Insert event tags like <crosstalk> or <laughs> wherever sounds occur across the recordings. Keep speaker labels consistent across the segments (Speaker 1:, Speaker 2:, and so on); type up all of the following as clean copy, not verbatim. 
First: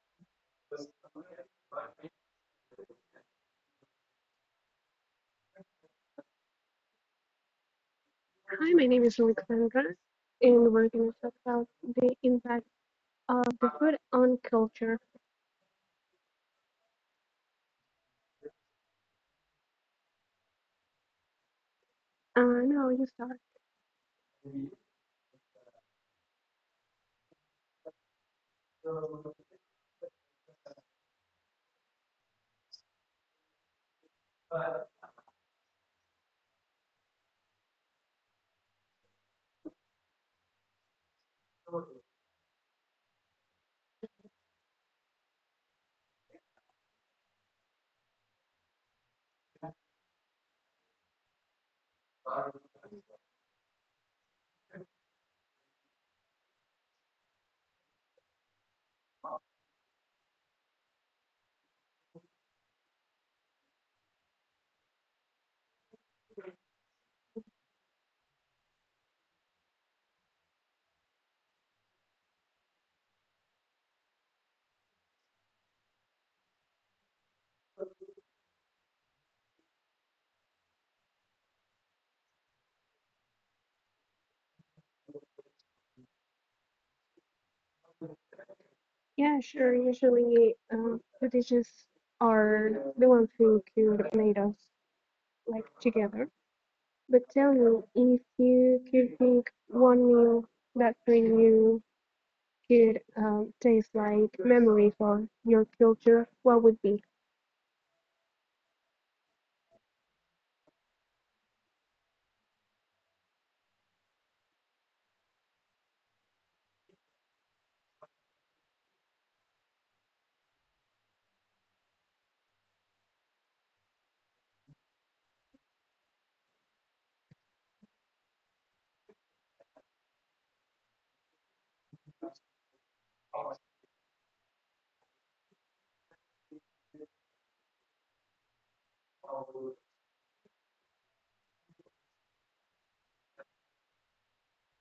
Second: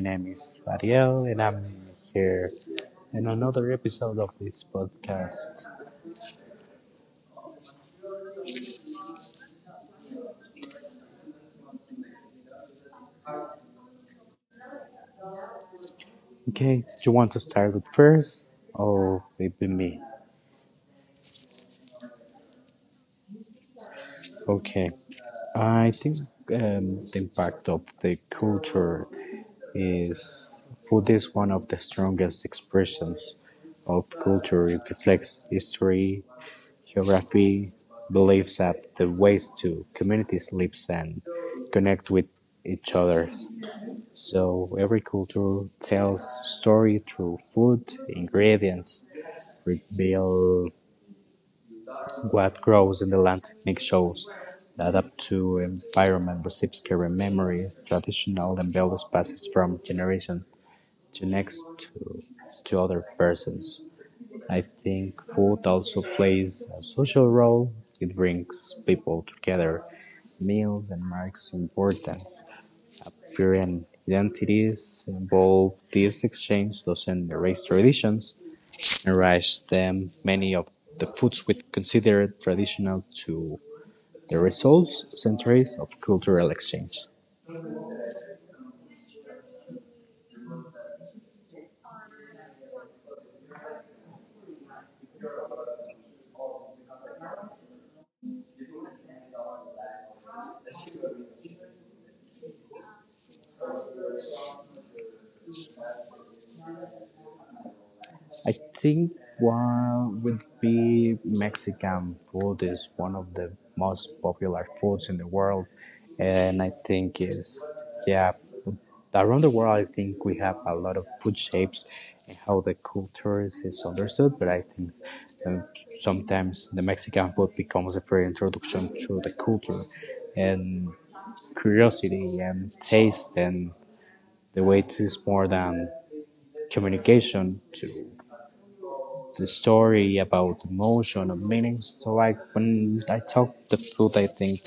Speaker 1: name is Ariel and I'm here in another episode of this podcast.
Speaker 2: my name is Alexandra, and we're going to talk about the impact of the food on culture.
Speaker 1: Okay, do you want to start with first or maybe me?
Speaker 2: No, you start.
Speaker 1: Okay, I think the impact of the culture is food is one of the strongest expressions of culture. It reflects history, geography, beliefs, and the ways to communities live and connect with each other. So every culture tells story through food, ingredients, reveal what grows in the land. Technique shows that up to environment receives carry memories, traditional and values passes from generation to next to other persons. I think food also plays a social role. It brings people together. Meals and marks importance apparent identities involved, this exchange doesn't erase traditions and raise them. Many of the foods we consider traditional to the results centuries of cultural exchange.
Speaker 2: Yeah, sure. Usually, the dishes are the ones who could made us like together. But tell me, if you could pick one meal that for you could taste like memory for your culture, what would be?
Speaker 1: I think one would be Mexican food is one of the most popular foods in the world, and I think is yeah around the world. I think we have a lot of food shapes and how the cultures is understood. But I think um, sometimes the Mexican food becomes a free introduction to the culture and curiosity and taste and the way it is more than communication to the story about emotion and meaning. So I when I talk the food, I think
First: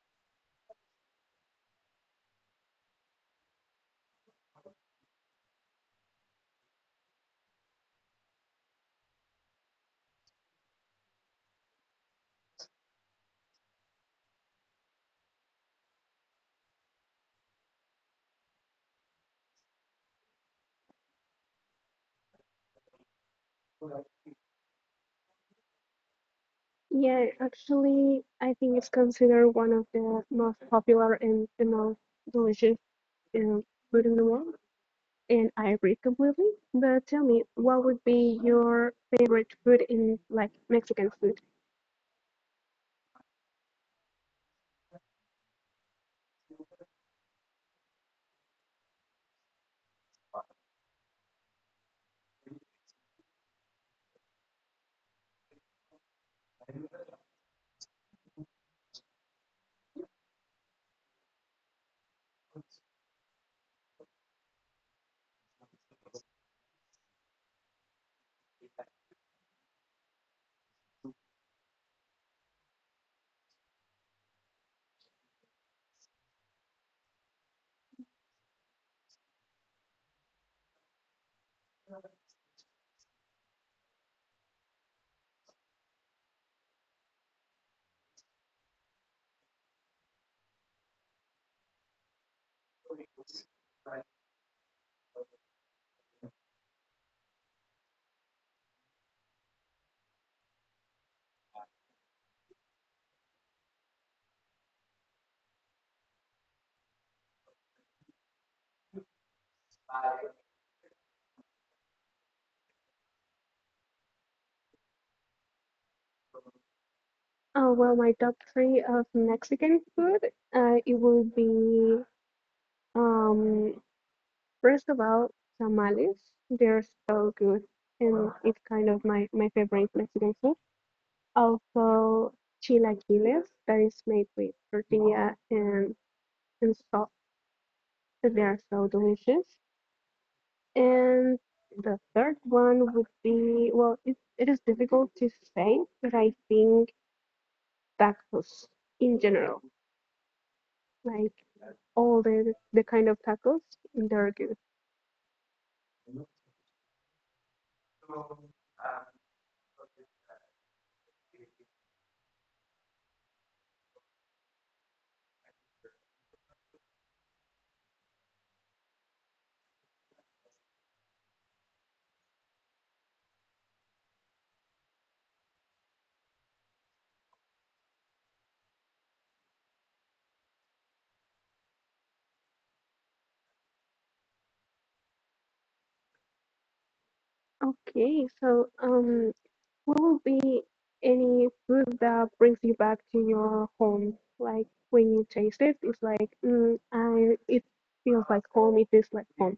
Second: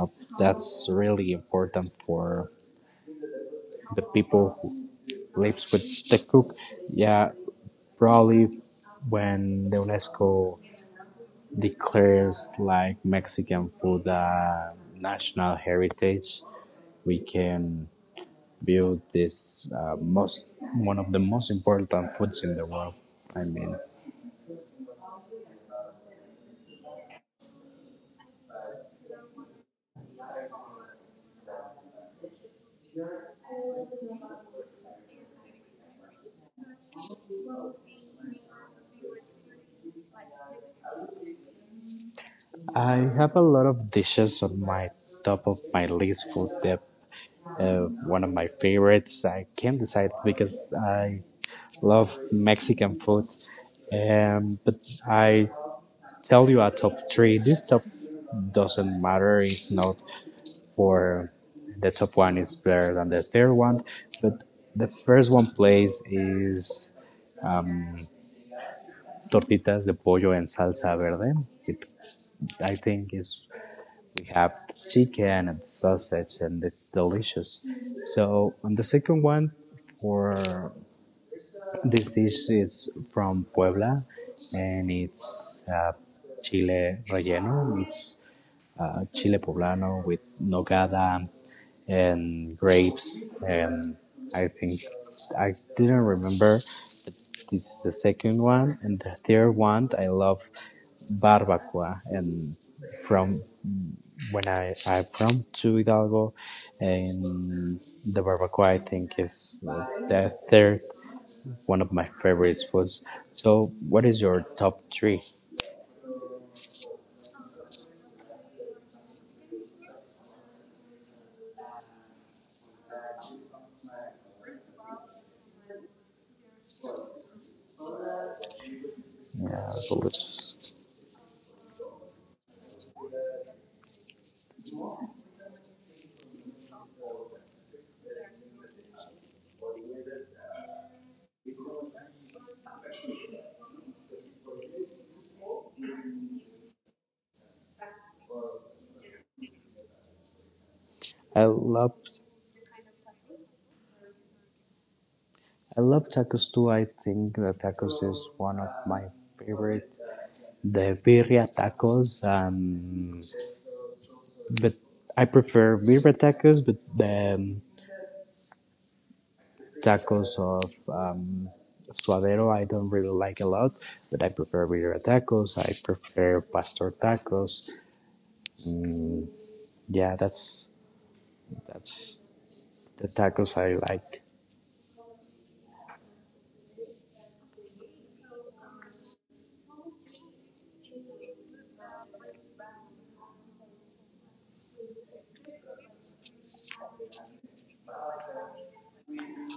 Speaker 1: uh, that's really important for the people who lives with the cook. Yeah, probably when the UNESCO declares like Mexican food national heritage, we can build this most one of the most important foods in the world. I mean.
Speaker 2: Yeah, actually, I think it's considered one of the most popular and the most delicious um, food in the world, and I agree completely. But tell me, what would be your favorite food in like Mexican food?
Speaker 1: I have a lot of dishes on my top of my list for the one of my favorites. I can't decide because I love Mexican food. But I tell you a top three. This top doesn't matter. It's not for the top one is better than the third one. But the first one place is tortitas de pollo en salsa verde. It, I think is we have chicken and sausage and it's delicious so and the second one for this dish is from puebla and it's chile relleno it's chile poblano with nogada and grapes and I think I didn't remember this is the second one and the third one I love barbacoa and from when I'm from to Hidalgo, and the barbacoa I think is the third one of my favorite foods. So, what is your top three?
Speaker 2: Oh, well, my top three of Mexican food, it will be um, first of all, tamales. They're so good, and it's kind of my
Speaker 1: Yeah,
Speaker 2: favorite
Speaker 1: so
Speaker 2: Mexican food.
Speaker 1: it's-
Speaker 2: Also, chilaquiles that is made with tortilla and salt. They are so delicious. And the third one would be well, it is difficult to say, but I think tacos in general, like
Speaker 1: I love
Speaker 2: all the kind of tacos, they're good.
Speaker 1: I love tacos too. I think the tacos is one of my favorite. The birria tacos, but I prefer birria tacos, but the tacos of suadero I don't really like a lot, but I prefer birria tacos. I prefer pastor tacos. Mm, yeah, that's the tacos I like.
Speaker 2: Okay, so will be any food that brings you back to your home. Like when you taste it, it's like, it feels like home, it tastes like home.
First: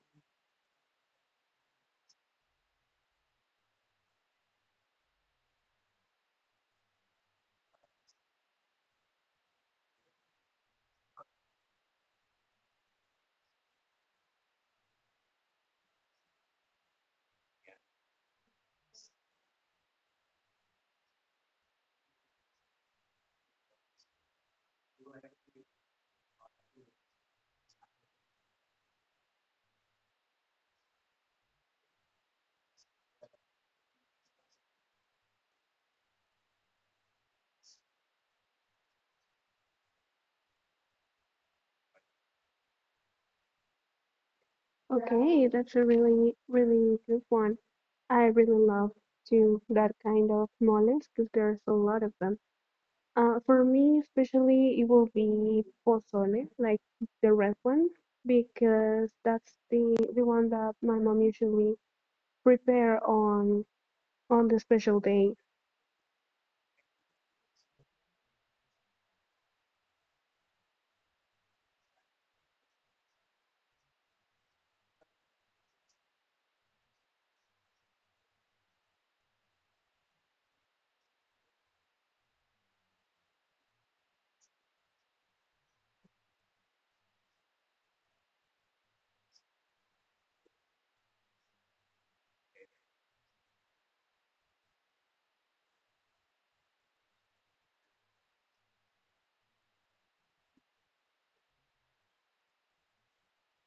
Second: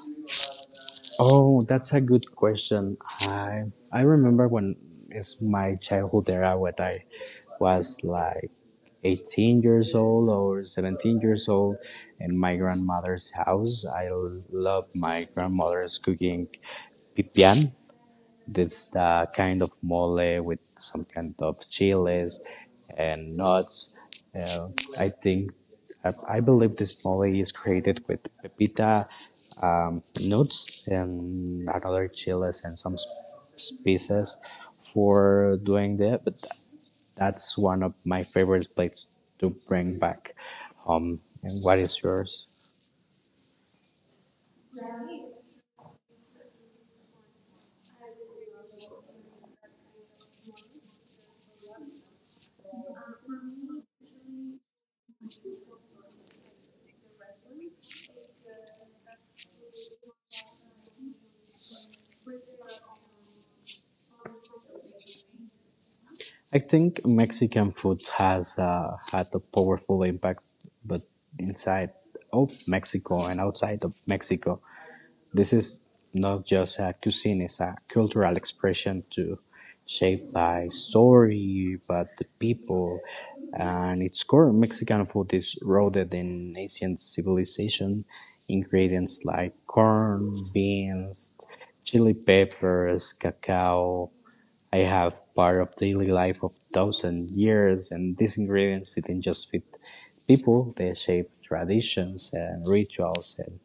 Speaker 1: Oh, that's a good question. I I remember when it's my childhood era when I was like 18 years old or 17 years old in my grandmother's house. I love my grandmother's cooking pipián. This kind of mole with some kind of chiles and nuts. Uh, I think I believe this mole is created with pepita nuts and another chiles and some spices for doing that. But that's one of my favorite plates to bring back home. And what is yours?
Speaker 2: Okay, that's a really, really good one. I really love to that kind of knowledge because there's a lot of them. For me, especially, it will be pozole, like the red one, because that's the one that my mom usually prepare on the special day.
Speaker 1: I think Mexican food has had a powerful impact, but inside of Mexico and outside of Mexico, this is not just a cuisine; it's a cultural expression too, shaped by story, but the people. And its core, Mexican food is rooted in ancient civilization. Ingredients like corn, beans, chili peppers, cacao, I have part of daily life of thousand years, and these ingredients didn't just fit people; they shape traditions and rituals and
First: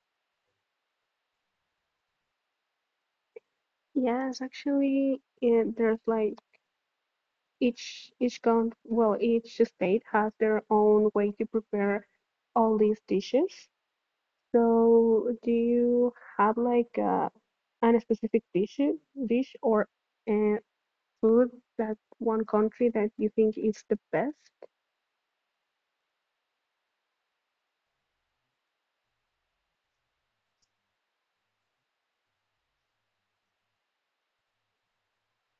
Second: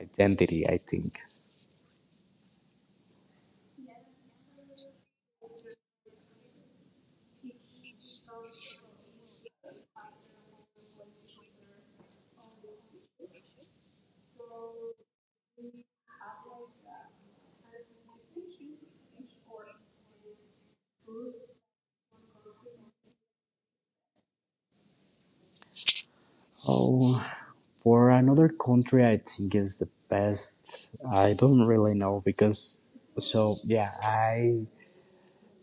Speaker 1: identity. I think.
Speaker 2: Yes, actually, yeah, there's like each count, well, each state has their own way to prepare all these dishes. So, do you have like an specific dish or uh, food that one country that you think is the best?
Speaker 1: Oh, for another country, I think is the best. I don't really know because. So yeah, I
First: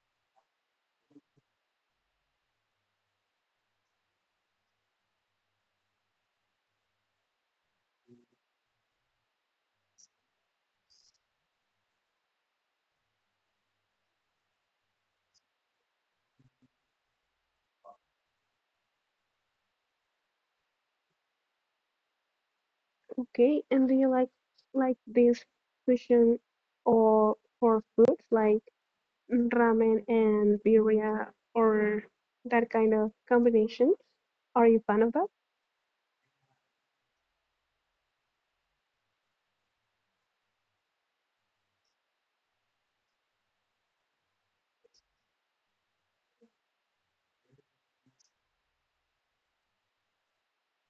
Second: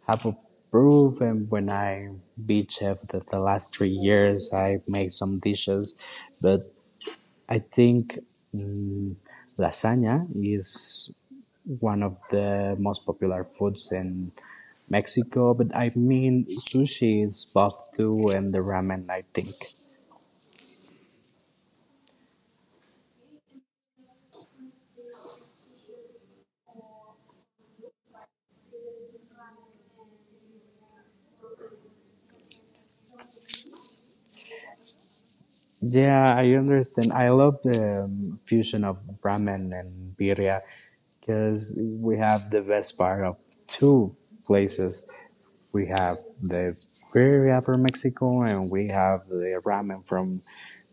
Speaker 1: have a proof, and when I be chef the last 3 years, I made some dishes, but I think mm, lasagna is one of the most popular foods in Mexico, but I mean sushi is both too and the ramen, I think.
Speaker 2: Okay, and do you like this fusion or for food like ramen and birria or that kind of combination. Are you fan of that?
Speaker 1: Yeah, I understand. I love the fusion of ramen and birria because we have the best part of two places. We have the birria from Mexico, and we have the ramen from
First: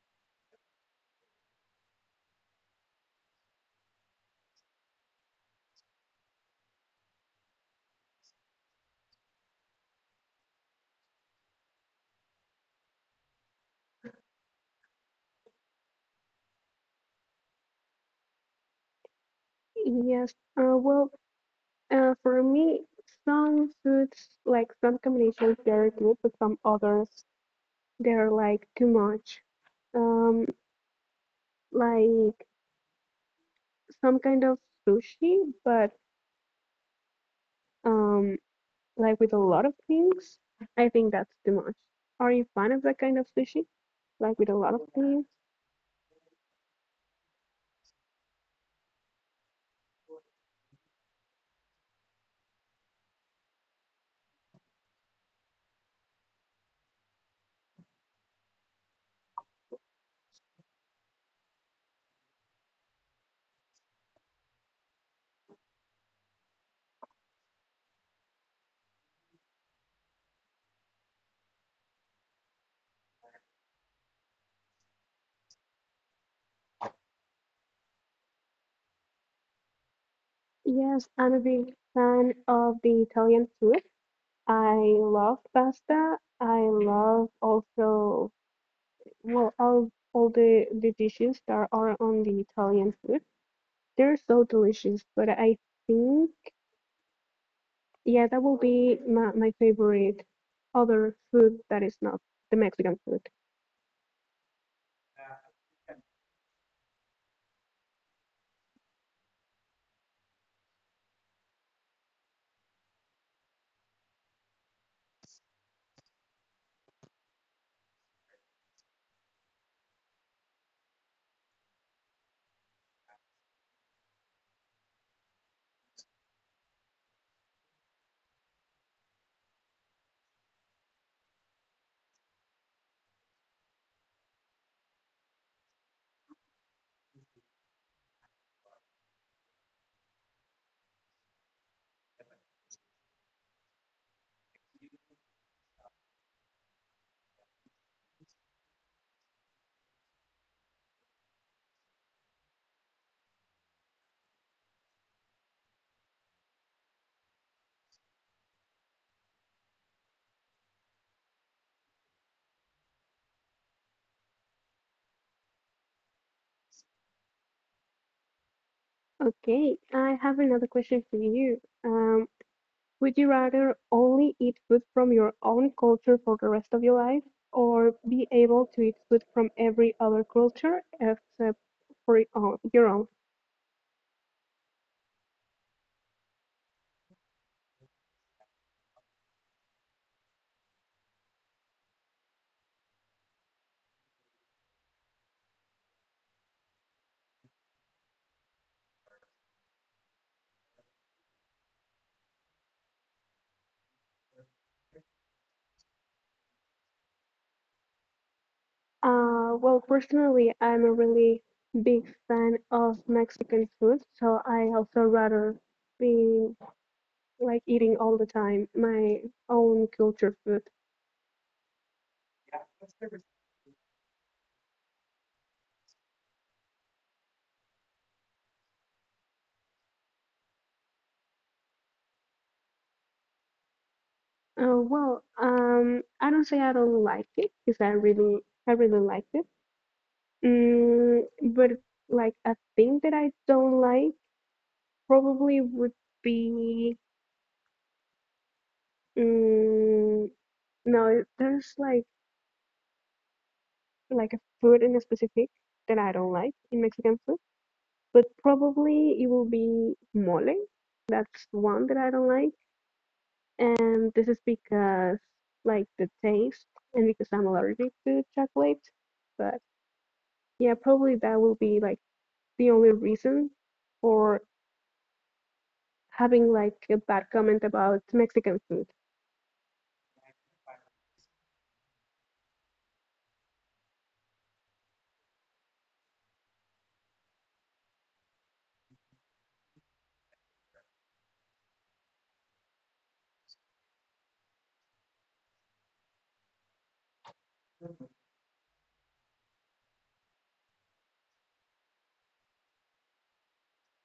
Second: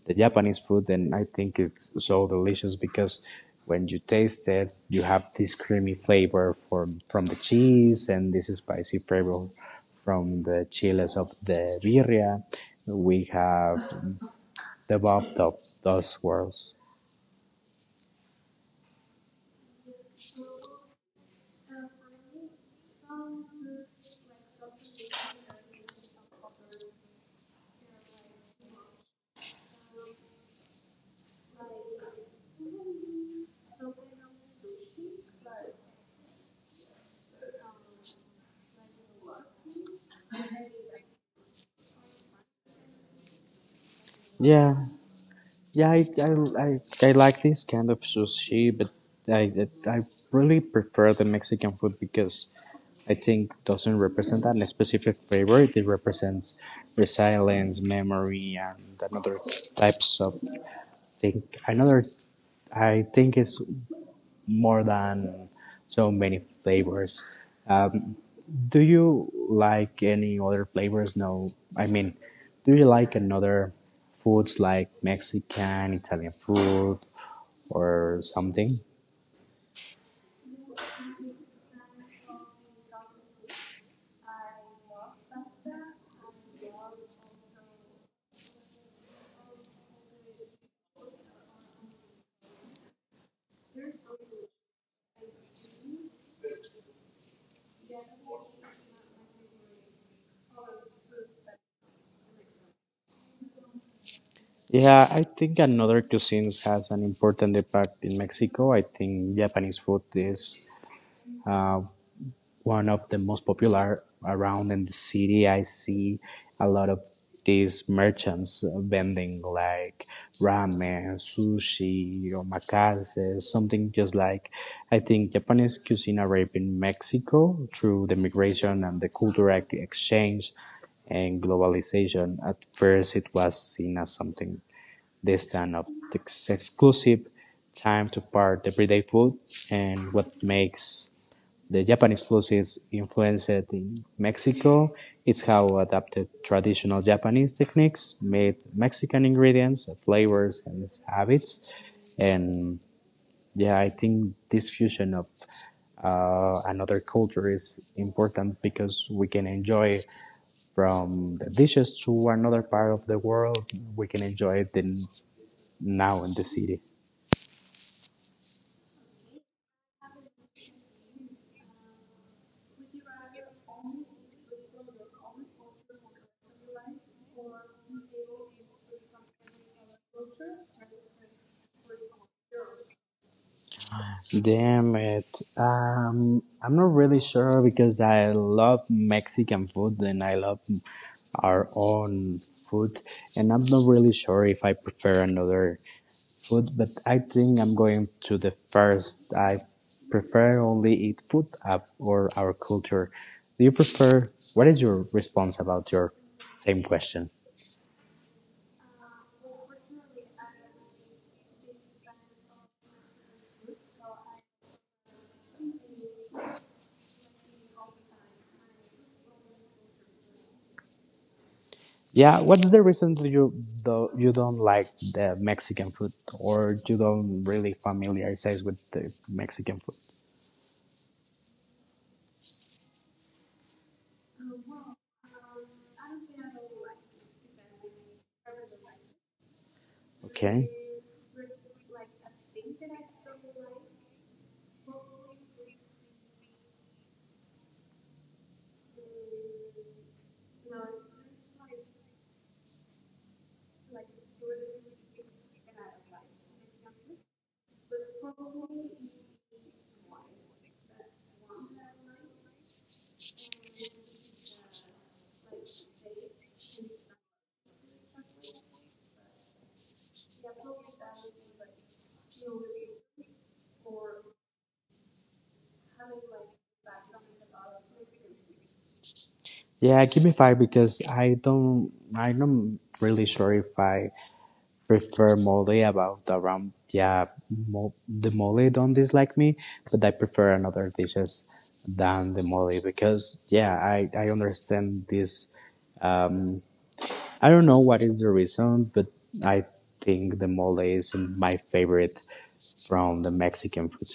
Speaker 1: the Japanese food. And I think it's so delicious because when you taste it, you have this creamy flavor from the cheese, and this spicy flavor from the chiles of the birria. We have the bob of those swirls.
Speaker 2: Yes. Well, for me, some foods, like some combinations, they're good, but some others, they're like too much. Um, like some kind of sushi, but um, like with a lot of things, I think that's too much. Are you fan of that kind of sushi? Like with a lot of
Speaker 1: Yeah,
Speaker 2: things?
Speaker 1: yeah, I, I like this kind of sushi, but I really prefer the Mexican food because I think doesn't represent a specific flavor. It represents resilience, memory, and another types of thing. Another, I think, is more than so many flavors. Do you like any other flavors? No, I mean, do you like another foods like Mexican, Italian food, or something?
Speaker 2: Yes, I'm a big fan of the Italian food. I love pasta. I love also, well, all the dishes that are on the Italian food. They're so delicious, but I think, yeah, that will be my favorite other food that is not the Mexican food.
Speaker 1: Yeah, I think another cuisines has an important impact in Mexico. I think Japanese food is uh, one of the most popular around in the city. I see a lot of these merchants vending like ramen, sushi, omakase, something just like I think Japanese cuisine arrived in Mexico through the migration and the cultural exchange and globalization. At first, it was seen as something they stand up the exclusive time to part the everyday food and what makes the Japanese food is influenced in Mexico. It's how adapted traditional Japanese techniques made Mexican ingredients, flavors, and habits. And yeah, I think this fusion of another culture is important because we can enjoy from the dishes to another part of the world. We can enjoy the now in the city.
Speaker 2: Okay, I have another question for you. Would you rather only eat food from your own culture for the rest of your life or be able to eat food from every other culture except for your own?
Speaker 1: Damn it. I'm not really sure because I love Mexican food and I love our own food. And I'm not really sure if I prefer another food, but I think I'm going to the first. I prefer only eat food up or our culture. Do you prefer? What is your response about your same question?
Speaker 2: Well, personally, I'm a really big fan of Mexican food, so I also rather be like eating all the time my own culture food.
Speaker 1: Yeah, what's the reason that you don't like the Mexican food or you don't really familiarize with the Mexican food?
Speaker 2: Well, I don't say I don't like it because I really liked it.
Speaker 1: Okay.
Speaker 2: Mm, but like a thing that I don't like probably would be mm, no, there's like a food in specific that I don't like in Mexican food, but probably it will be mole. That's one that I don't like, and this is because like the taste and because I'm allergic to chocolate. But yeah, probably that will be like the only reason for having like a bad comment about Mexican food.
Speaker 1: Yeah, give me five because I'm not really sure if I prefer mole about the ram. Yeah, the mole don't dislike me, but I prefer another dishes than the mole because yeah, I understand this um, I don't know what is the reason, but I think the mole is my favorite from the Mexican food.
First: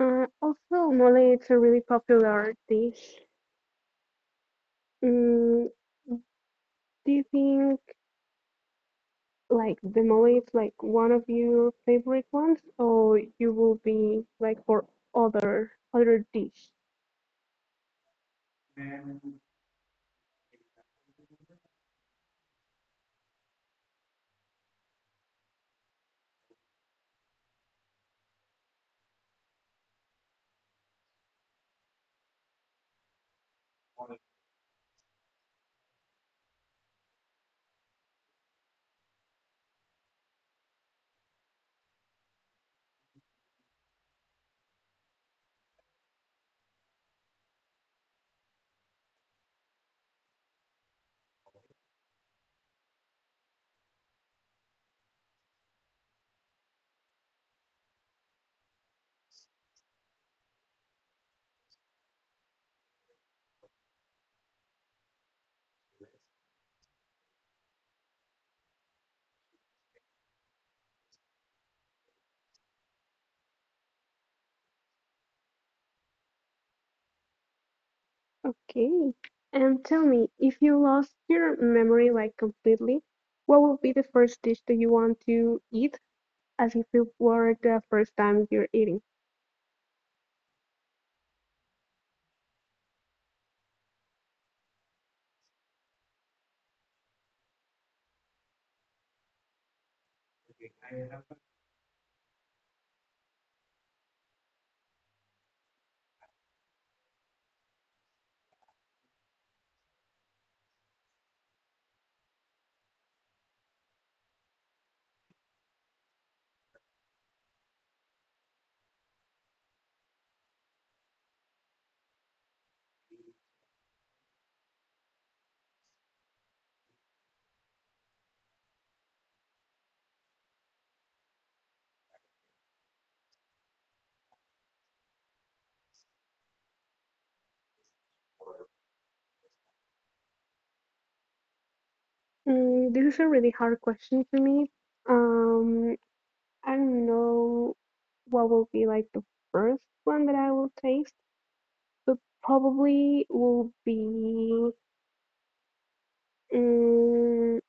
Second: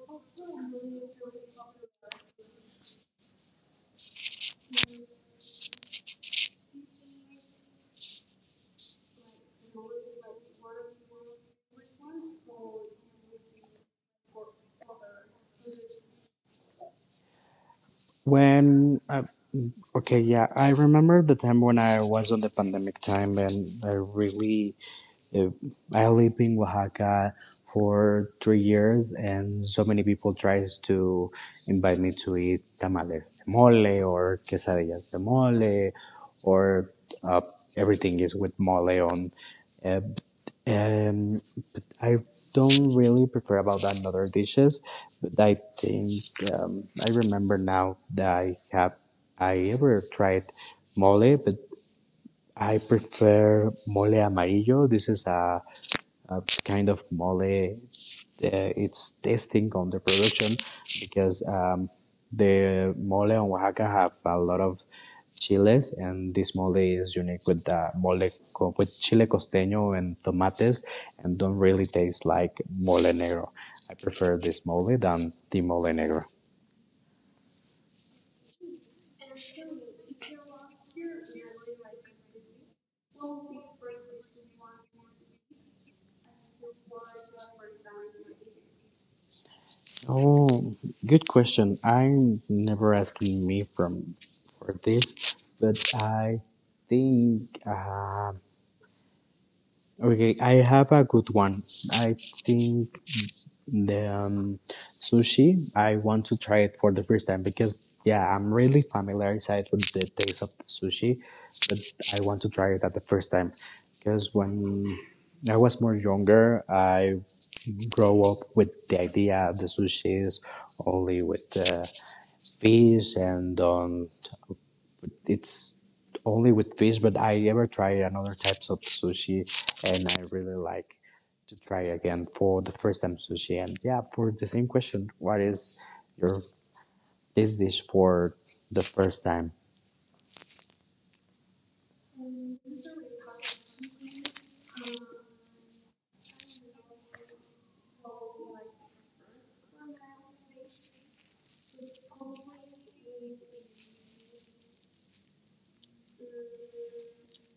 Speaker 2: Also, mole it's a really popular dish. Mm, do you think like the mole is like one of your favorite ones, or you will be like for other dish?
Speaker 1: When okay, yeah, I remember the time when I was on the pandemic time, and I really uh, I lived in Oaxaca for 3 years, and so many people tries to invite me to eat tamales de mole or quesadillas de mole, or uh, everything is with mole on. Uh, um, I don't really prefer about another dishes, but I think I remember now that I ever tried mole, but I prefer mole amarillo. This is a kind of mole its testing on the production because the mole on Oaxaca have a lot of chiles and this mole is unique with the mole with chile costeño and tomates and don't really taste like mole negro. I prefer this mole than the mole negro.
Speaker 2: Okay. And tell me, if you lost your memory like completely, what would be the first dish that you want to eat as if it were the first time you're eating?
Speaker 1: Oh, good question. I'm never asking me from for this, but I think okay. I have a good one. I think The sushi, I want to try it for the first time because, yeah, I'm really familiarized with the taste of the sushi, but I want to try it at the first time because when I was more younger, I grow up with the idea of the sushi is only with fish and it's only with fish, but I ever tried another types of sushi, and I really like to try again for the first time sushi. And yeah, for the same question, what is your this dish for the first time?
Speaker 2: Mm, this is a really hard question for me. Um, I don't know what will be like the first one that I will taste, but probably will be mm,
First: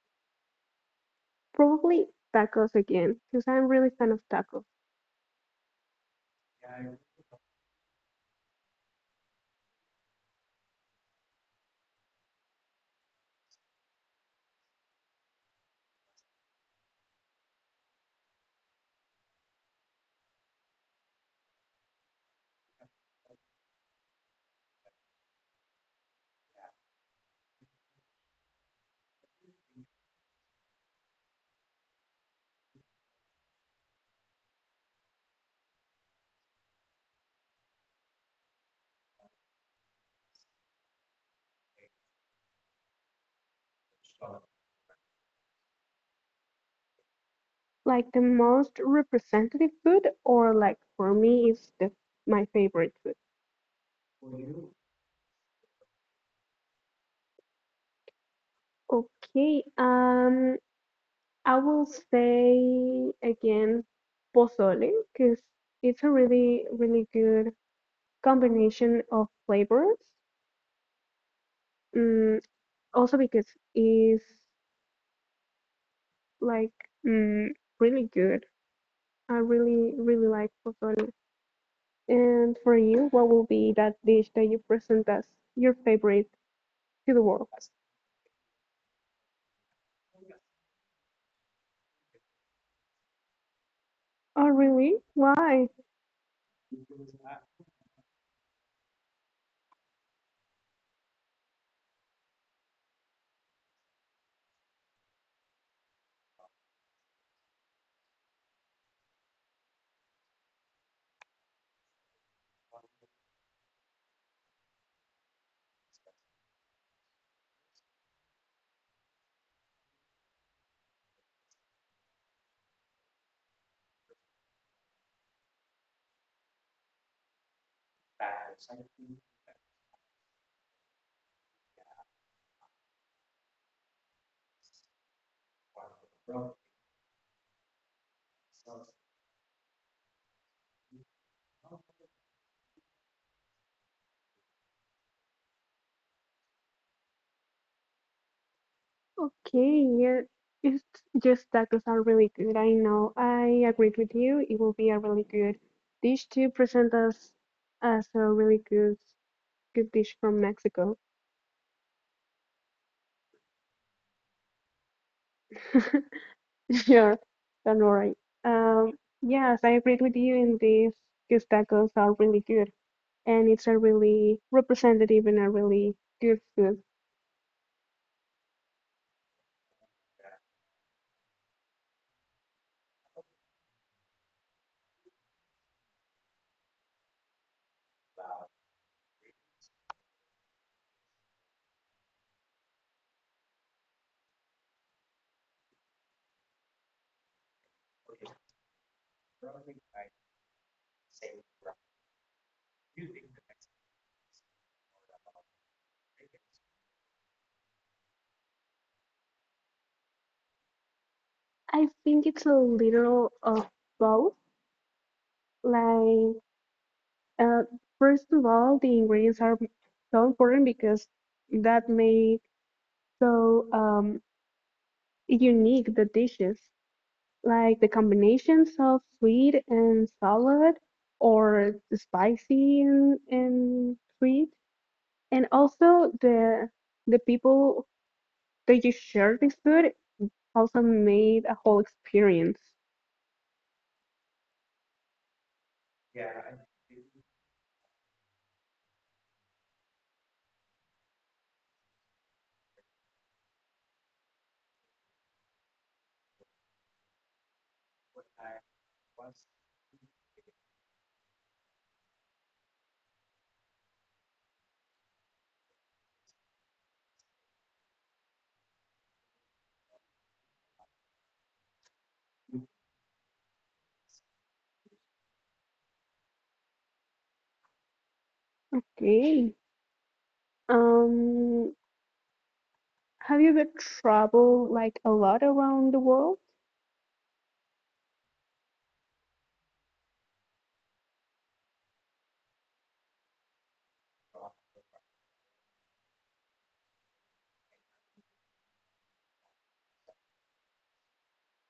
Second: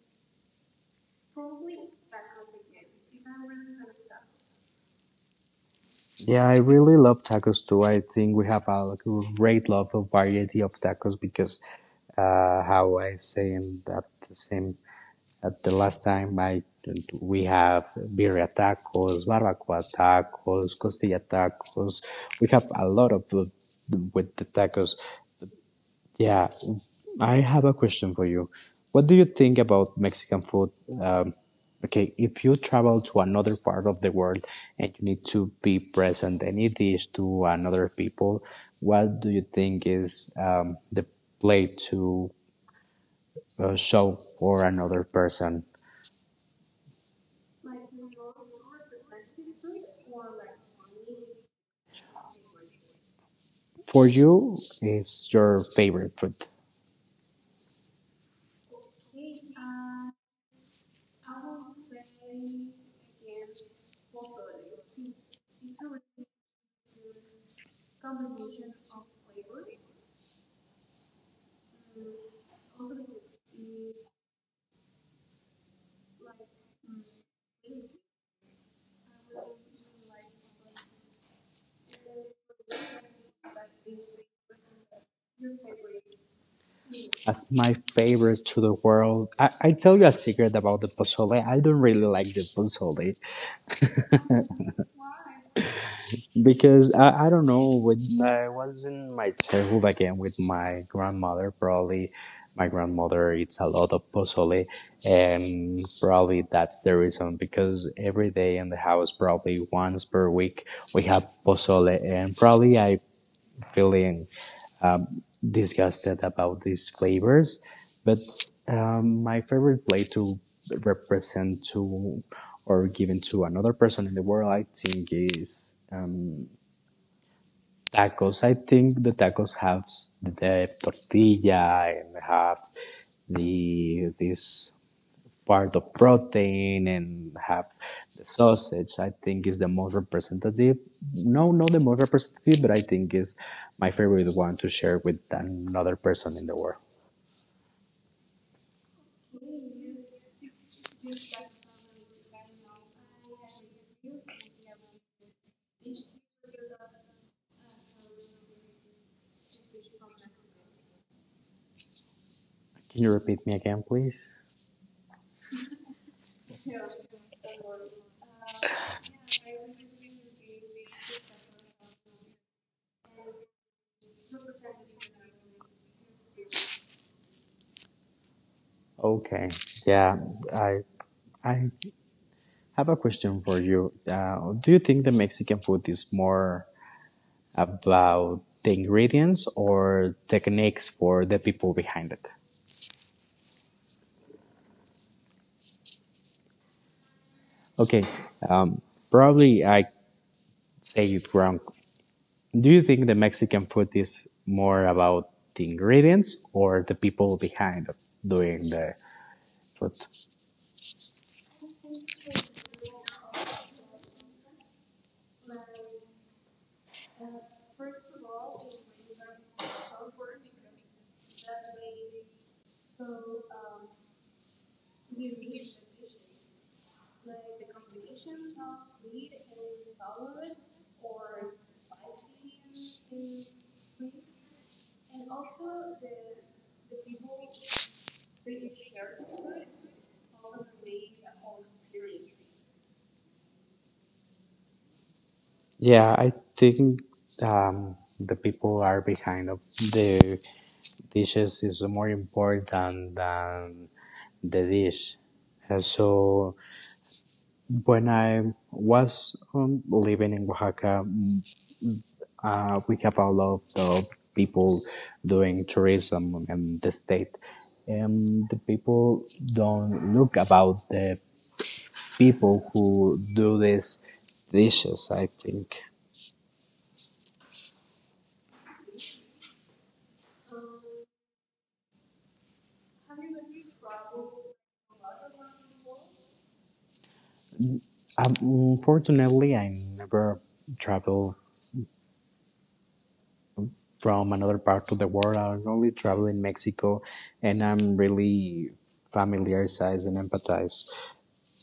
Speaker 2: probably tacos again, because I'm really fan of tacos.
Speaker 1: Yeah, I really love tacos too. I think we have a great love of variety of tacos because how I say in that the same at the last time, I we have birria tacos, barbacoa tacos, costilla tacos. We have a lot of with the tacos. Yeah, I have a question for you. What do you think about Mexican food? Um, okay, if you travel to another part of the world and you need to be present and eat dish to another people, what do you think is the plate to show for another person?
Speaker 2: Like the most representative food, or like for me, is the my favorite food.
Speaker 1: For you is your favorite food?
Speaker 2: Okay, I will say again pozole, because it's a really, really good combination of flavors. Mm, Also because it's like mm, really good. I really, really like pozole. And for you, what will be that dish that you present as your favorite to the world?
Speaker 1: As my favorite to the world, I tell you a secret about the pozole. I don't really like the pozole
Speaker 2: Oh, really? Why?
Speaker 1: because I don't know. When I was in my childhood again with my grandmother, probably my grandmother eats a lot of pozole, and probably that's the reason because every day in the house, probably once per week, we have pozole, and probably I feeling uh, disgusted about these flavors, but my favorite play to represent to or given to another person in the world, I think is tacos. I think the tacos have the tortilla and have the this part of protein and have the sausage. I think is the most representative. No, not the most representative, but I think is my favorite one to share with another person in the world.
Speaker 2: Okay, yeah. It's just tacos are really good. I know. I agreed with you. It will be a really good dish to present us as a really good dish from Mexico.
Speaker 1: Can you repeat me again, please?
Speaker 2: <laughs> <laughs> Sure, don't worry. Um, yes, I agree with you in this because tacos are really good and it's a really representative and a really good food.
Speaker 1: Okay. Yeah, I I have a question for you. Do you think the Mexican food is more about the ingredients or techniques for the people behind it? Okay. Um, Probably I say it wrong. Do you think the Mexican food is more about the ingredients or the people behind it doing the food?
Speaker 2: I think it's a little of both. Like, uh, First of all, the ingredients are so important because that make so unique the dishes. Like the combinations of sweet and salad or spicy and sweet. And also the people that you share this food also made a whole experience.
Speaker 1: Yeah, I think the people are behind of the dishes is more important than the dish. And so when I was living in Oaxaca, we have a lot of people doing tourism in the state. And the people don't look about the people who do these dishes, I think.
Speaker 2: Okay. Um, have you ever traveled like a lot around the world?
Speaker 1: Unfortunately, I never travel from another part of the world. I only travel in Mexico, and I'm really familiarized and empathize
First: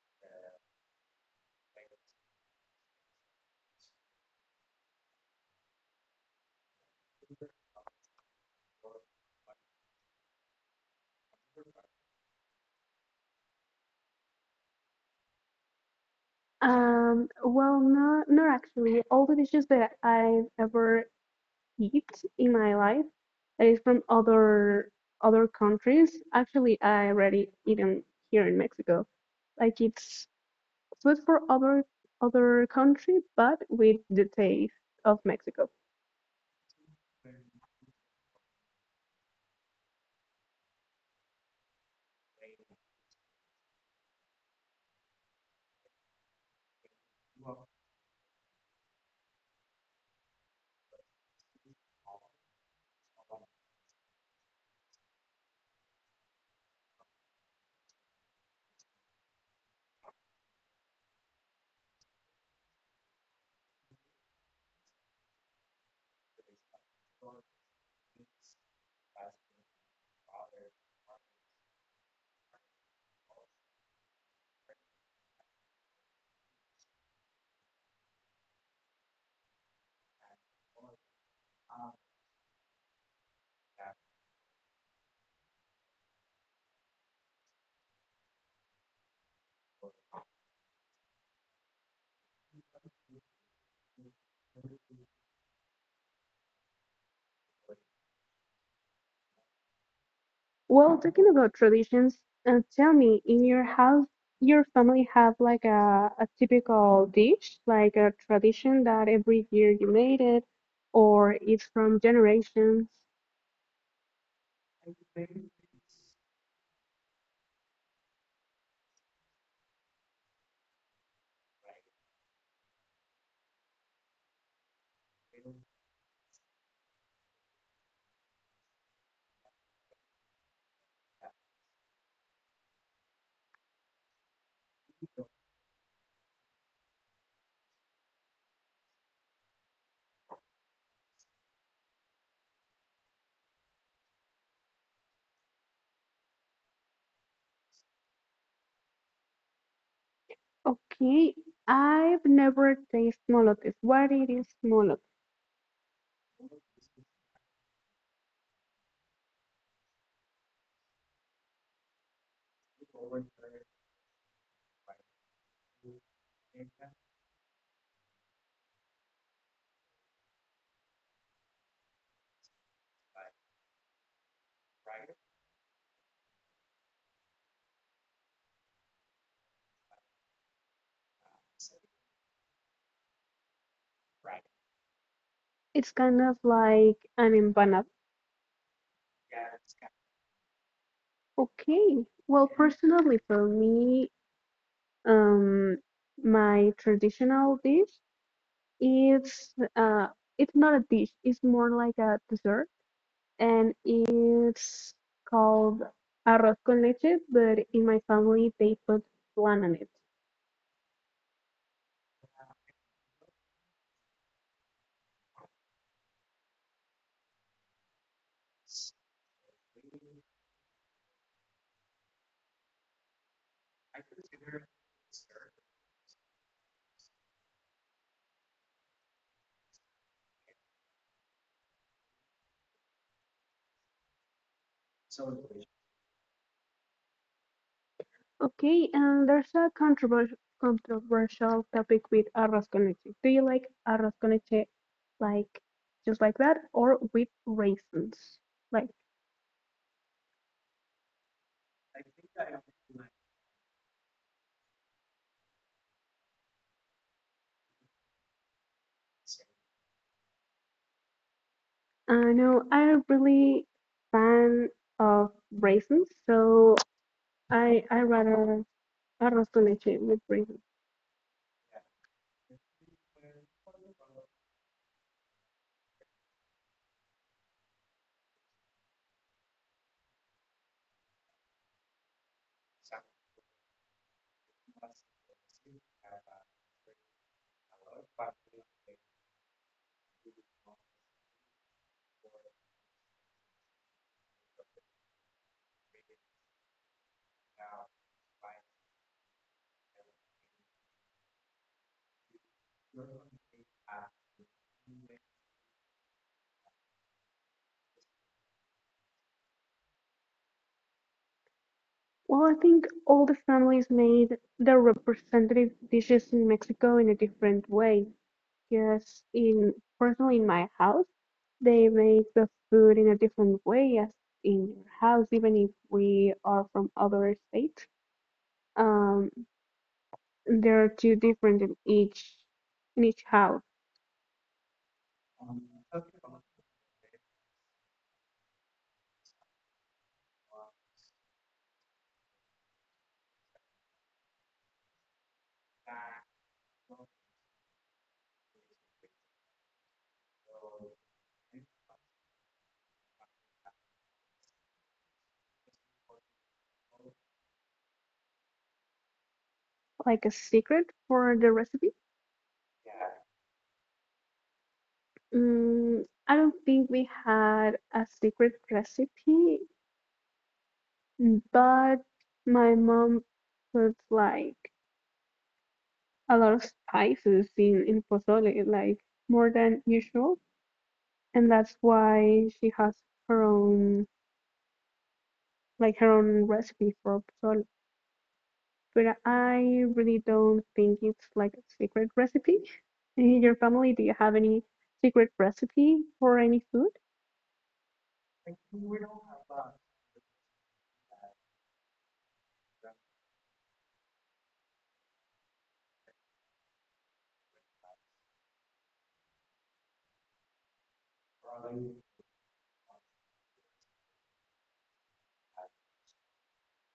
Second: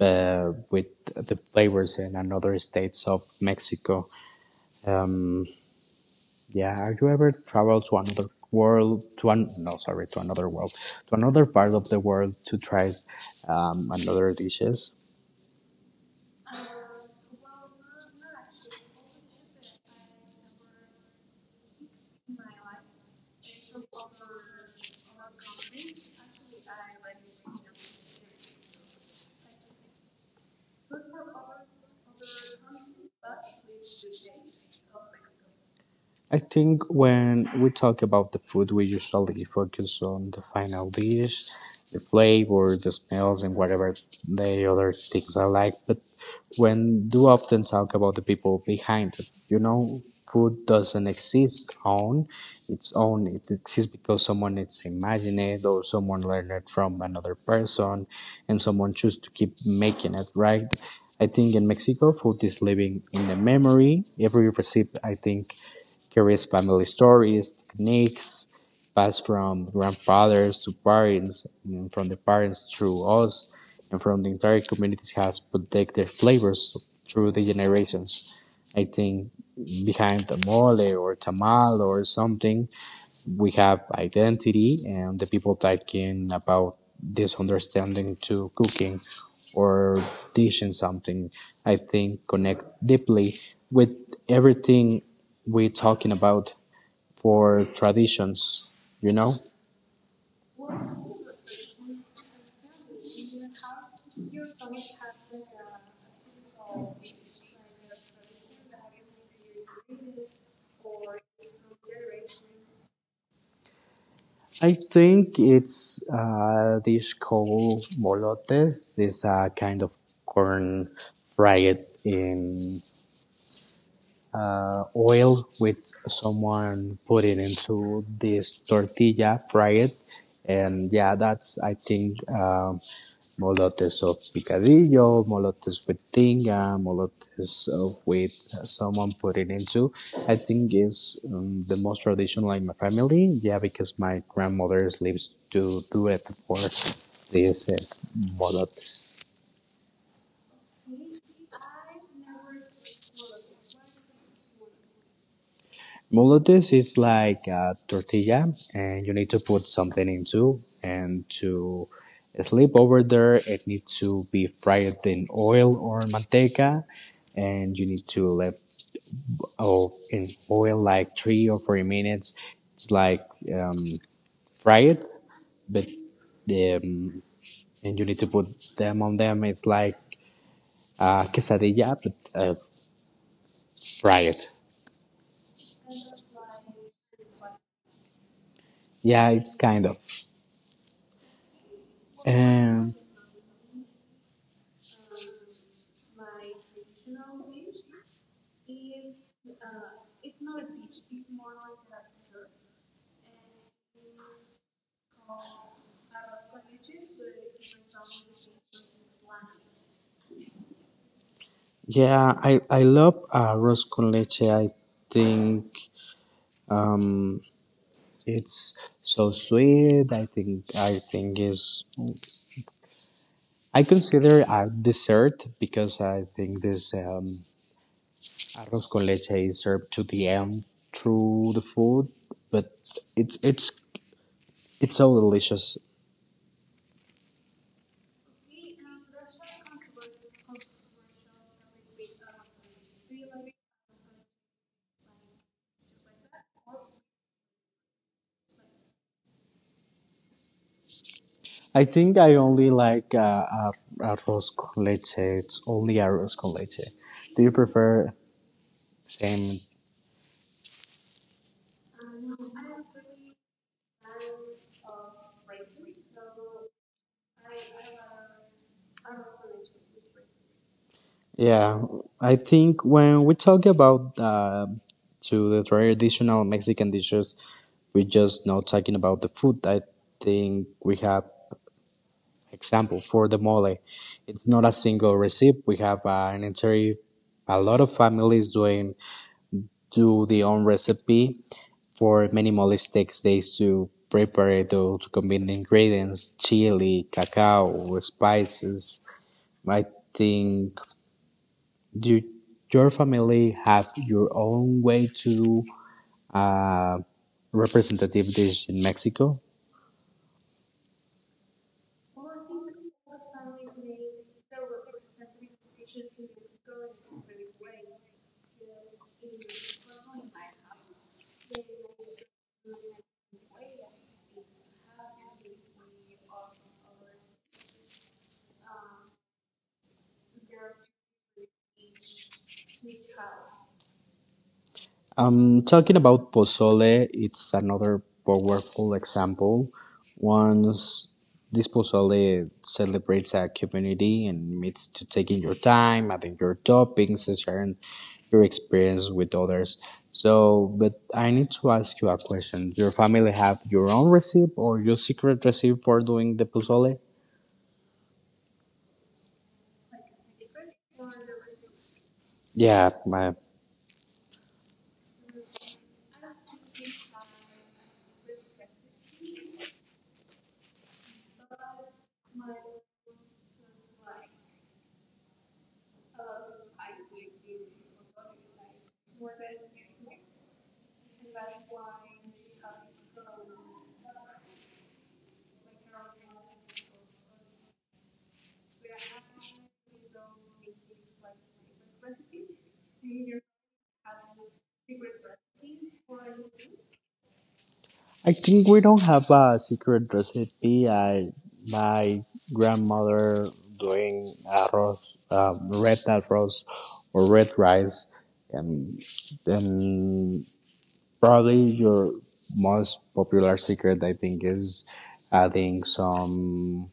Speaker 1: with the flavors in another states of Mexico. Um, yeah, have you ever traveled to another world? To an no, sorry, to another world, to another part of the world to try another dishes?
Speaker 2: Well, no, not actually. All the dishes that I've ever eat in my life that is from other countries. Actually, I already eaten here in Mexico. Like it's food for other country, but with the taste of Mexico.
Speaker 1: I think when we talk about the food, we usually focus on the final dish, the flavor, the smells, and whatever the other things are like. But when do often talk about the people behind it, you know, food doesn't exist on its own. It exists because someone it's imagined it or someone learned it from another person, and someone choose to keep making it right. I think in Mexico, food is living in the memory. Every recipe, I think, curious family stories, techniques passed from grandfathers to parents, and from the parents through us, and from the entire community has protected their flavors through the generations. I think behind the mole or tamal or something we have identity and the people talking about this understanding to cooking or teaching something I think connect deeply with everything we're talking about for traditions, you know.
Speaker 2: Well, talking about traditions, and tell me, in your house, your family have like a typical dish, like a tradition that every year you made it, or it's from generations.
Speaker 1: I think it's a dish called molotes, this kind of corn fried in oil with someone put it into this tortilla, fry it, and yeah, that's I think molotes of picadillo, molotes with tinga, molotes of with someone put it into. I think is the most traditional in my family. Yeah, because my grandmother lives to do it for this molotes.
Speaker 2: Okay, I've never tasted molotes. What it is molote?
Speaker 1: Molotes is like a tortilla, and you need to put something into, and to sleep over there, it needs to be fried in oil or manteca, and you need to let oh in oil like 3 or 4 minutes. It's like um, fry it, but and you need to put them on them. It's like quesadilla, but fry it.
Speaker 2: It's kind of like an empanada.
Speaker 1: Yeah, it's kind of.
Speaker 2: Okay. Well,
Speaker 1: Um,
Speaker 2: personally, for me, Um, my traditional dish is it's not a dish. It's more like a dessert, and it's called arroz con leche. But in my family, they put flan on it.
Speaker 1: Yeah, I love rose con leche. I think um, it's so sweet. I think is I consider a dessert because I think this arroz con leche is served to the end through the food, but it's it's it's so delicious.
Speaker 2: Okay, and there's a controversial topic with arroz con leche. Do you like arroz con leche like just like that or with raisins? Like,
Speaker 1: I think I only like uh, arroz con leche. It's only arroz con leche. Do you prefer same?
Speaker 2: I know I'm really fan of raisins, so I rather arroz con leche with gravy.
Speaker 1: Yeah, I think when we talk about to the traditional Mexican dishes, we just not talking about the food. I think we have example for the mole. It's not a single recipe. We have an entire a lot of families doing do their own recipe for many mole takes days to prepare it to combine the ingredients, chili, cacao, spices. I think do your family have your own way to uh, representative dish in Mexico?
Speaker 2: Well, I think all the families made their representative dishes in Mexico in a different way. Yes, in personally in my house, they make the food in a different way as in your house, even if we are from other states. Um, there are two different in each house,
Speaker 1: Talking about pozole, it's another powerful example. Once this pozole celebrates a community and meets to taking your time, adding your toppings, and sharing your experience with others. So, but I need to ask you a question. Your family have your own recipe or your secret recipe for doing the pozole?
Speaker 2: like a secret for the recipe.
Speaker 1: Yeah, my,
Speaker 2: Mm, I don't think we had a secret recipe. But my mom puts like a lot of spices in pozole, like more than usual, and that's why she has her own like her own recipe for pozole. But I really don't think it's like a secret recipe. <laughs> In your family, do you have any secret recipe for any food?
Speaker 1: I think we don't have a secret recipe. I my grandmother doing arroz, red arroz or red rice, and then probably your most popular secret I think is adding some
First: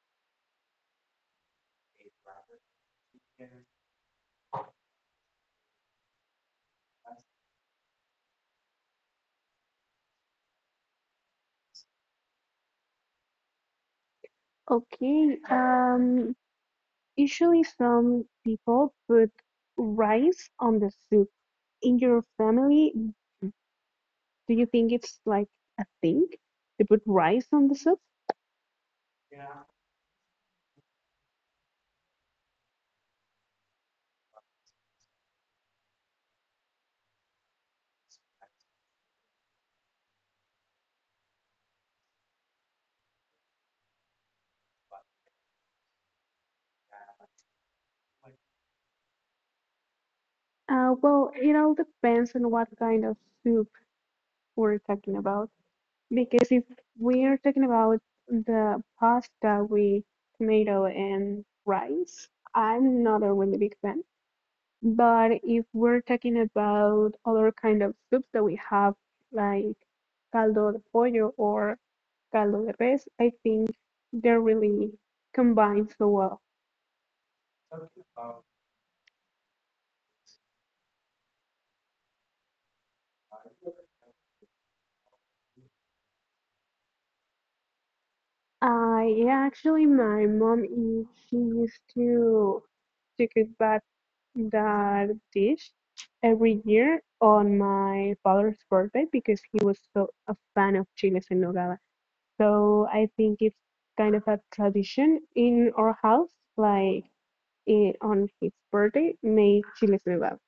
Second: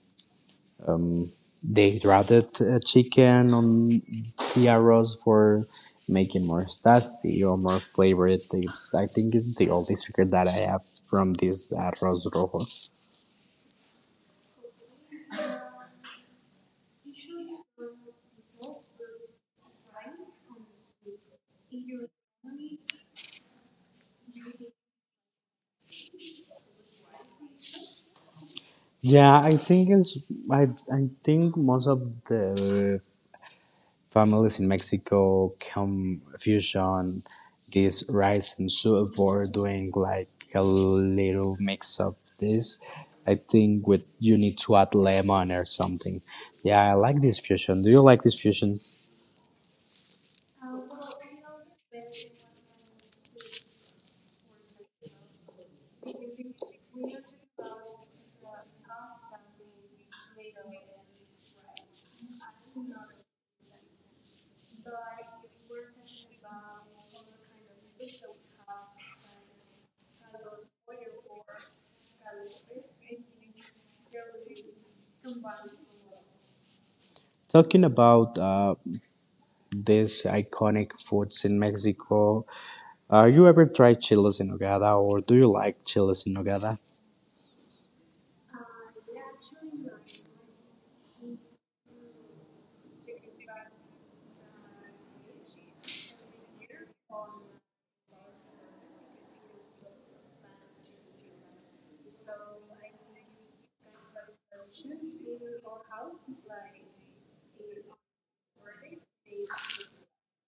Speaker 1: they grated chicken on the arroz for making more tasty or more flavored. It's, I think it's the only secret that I have from this arroz rojo.
Speaker 2: Okay, usually some people put rice on the soup. In your family, do you think it's like a thing to put rice on the soup?
Speaker 1: Yeah, I think it's I, I think most of the families in Mexico confusion this rice and soup for doing like a little mix of this. I think with you need to add lemon or something. Yeah, I like this fusion. Do you like this fusion?
Speaker 2: Well, it all depends on what kind of soup we're talking about. Because if we're talking about the pasta with tomato and rice, I'm not a really big fan. But if we're talking about other kind of soups that we have, like caldo de pollo or caldo de res, I think they're really combined so well.
Speaker 1: Talking about these iconic foods in Mexico, are you ever tried chiles en nogada or do you like chiles en nogada?
Speaker 2: Yeah, actually, my mom is she used to cook that dish every year on my father's birthday because he was so a fan of chiles en nogada. So I think it's kind of a tradition in our house, like on his birthday, make chiles en nogada.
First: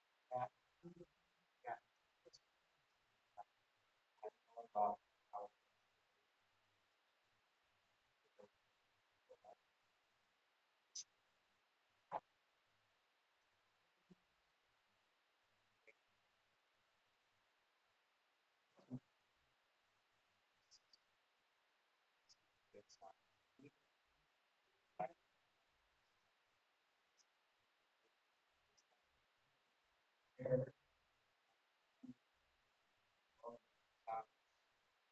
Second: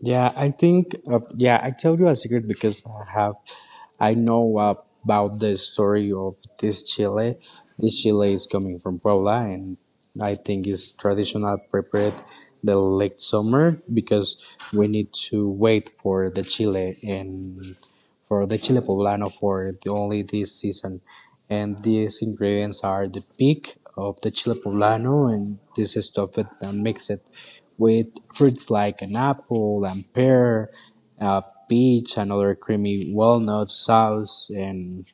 Speaker 1: Yeah, I think, yeah, I tell you a secret because I have, I know about the story of this chile. This chile is coming from Puebla and I think it's traditional prepared the late summer because we need to wait for the chile and for the chile poblano for the, only this season. And these ingredients are the peak of the chile poblano and this is stuff it and mix it with fruits like an apple and pear, uh, peach, and other creamy walnut sauce, and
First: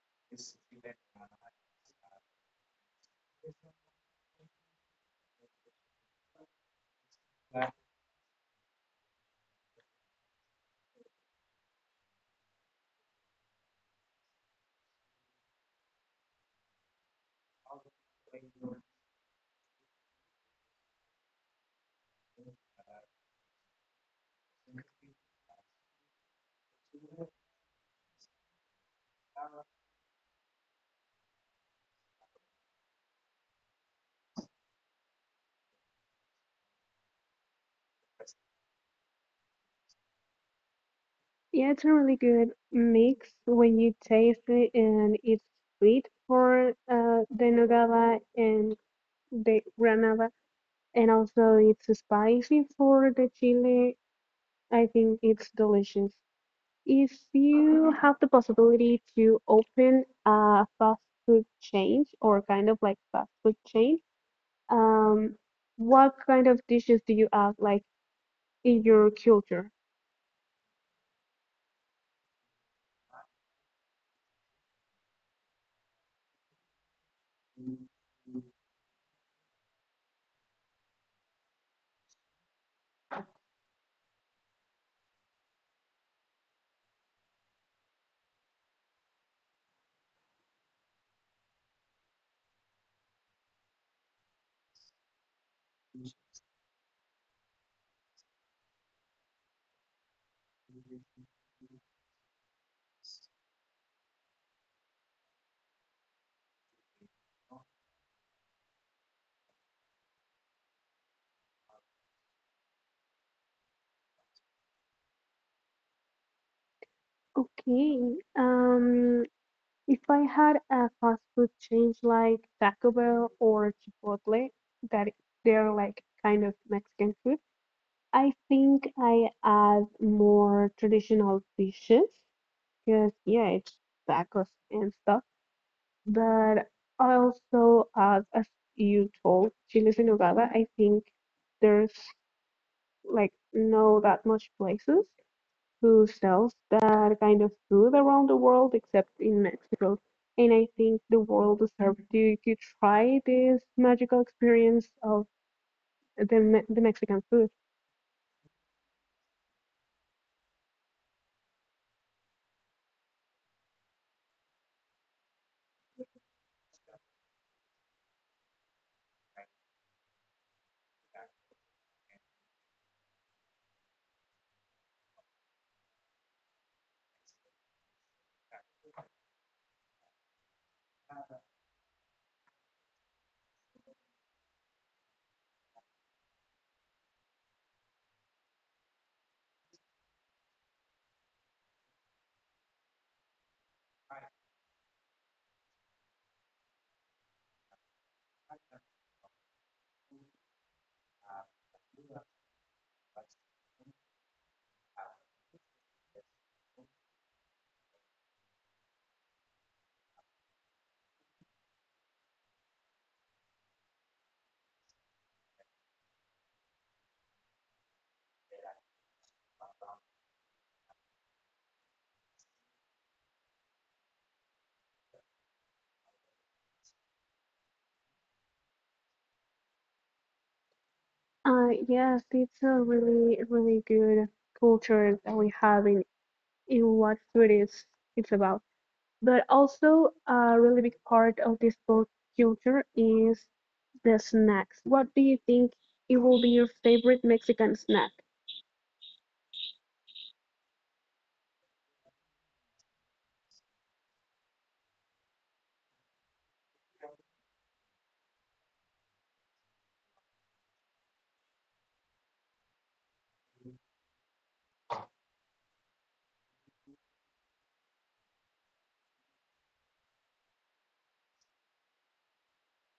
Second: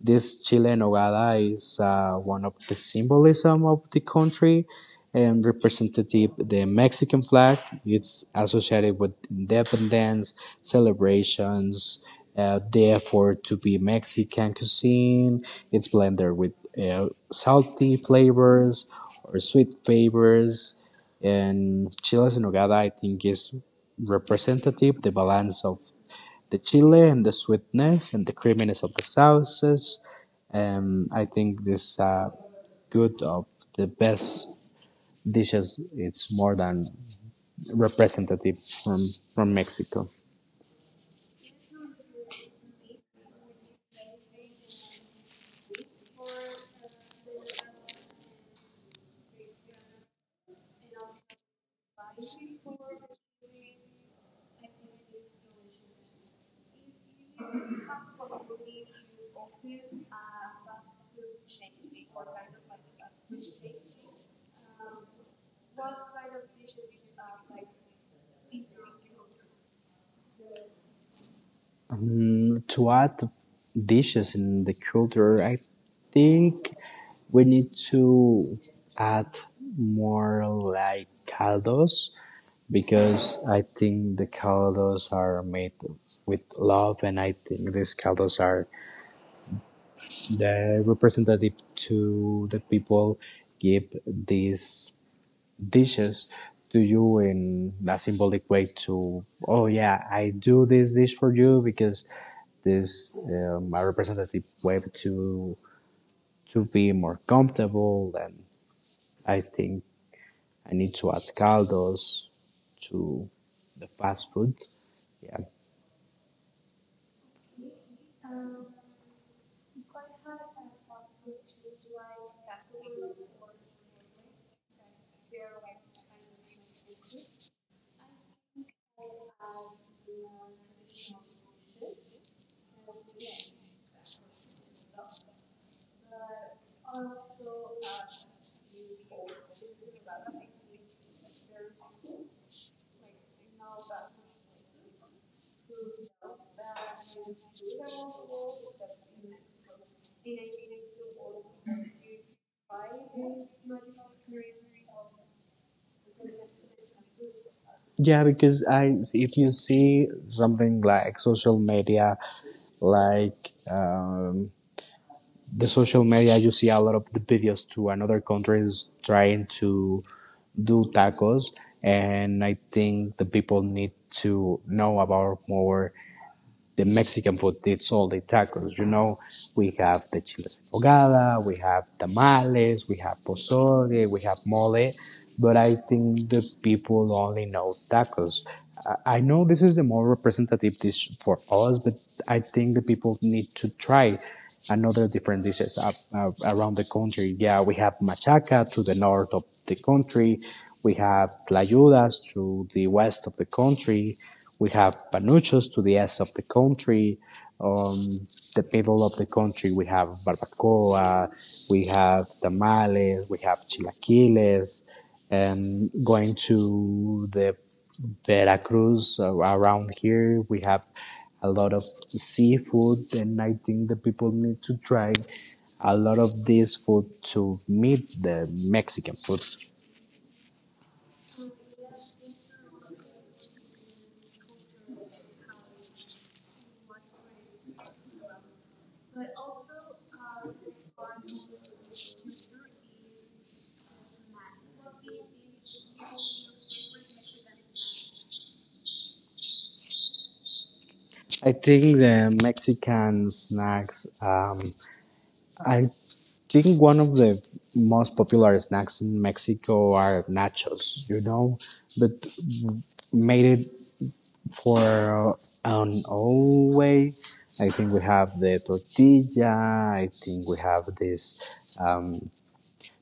Speaker 1: this chile en nogada is one of the symbolism of the country and representative the Mexican flag. It's associated with independence, celebrations, the effort to be Mexican cuisine. It's blended with salty flavors or sweet flavors. And chiles en nogada, I think, is representative the balance of the chili and the sweetness and the creaminess of the sauces. I think this good of the best dishes. It's more than representative from from Mexico.
Speaker 2: Yeah, it's a really good mix when you taste it, and it's sweet for the nogada and the granada. And also, it's spicy for the chili. I think it's delicious. If you have the possibility to open a fast food chain or kind of like fast food chain, um, what kind of dishes do you have like in your culture?
Speaker 1: To add dishes in the culture, I think we need to add more like caldos because I think the caldos are made with love, and I think these caldos are the representative to the people give these dishes to you in a symbolic way to oh yeah I do this dish for you because this a representative way to be more comfortable and I think I need to add caldos to the fast food. Yeah,
Speaker 2: Okay, um, if I had a fast food chain like Taco Bell or Chipotle, that they're like kind of Mexican food. I think I add more traditional dishes because yeah, it's tacos and stuff. But I also add, as you told, chiles en nogada. I think there's like no that much places who sells that kind of food around the world except in Mexico. And I think the world deserves to try this magical experience of the Mexican food.
Speaker 1: yeah, because I if you see something like social media like the social media, you see a lot of the videos to another countries trying to do tacos, and I think the people need to know about more the Mexican food. It's all the tacos. You know, we have the chiles en nogada, we have tamales, we have pozole, we have mole. But I think the people only know tacos. I know this is the more representative dish for us, but I think the people need to try another different dishes up, around the country. Yeah, we have machaca to the north of the country. We have tlayudas to the west of the country. We have panuchos to the east of the country. Um, the middle of the country, we have barbacoa, we have tamales, we have chilaquiles, and going to the Veracruz around here, we have a lot of seafood, and I think the people need to try a lot of this food to meet the Mexican food.
Speaker 2: Yes, it's a really, really good culture that we have in what food is it's about. But also a really big part of this both culture is the snacks. What do you think it will be your favorite Mexican snack?
Speaker 1: I think the Mexican snacks, I I think one of the most popular snacks in Mexico are nachos, you know, but made it for an old way. I think we have the tortilla. I think we have this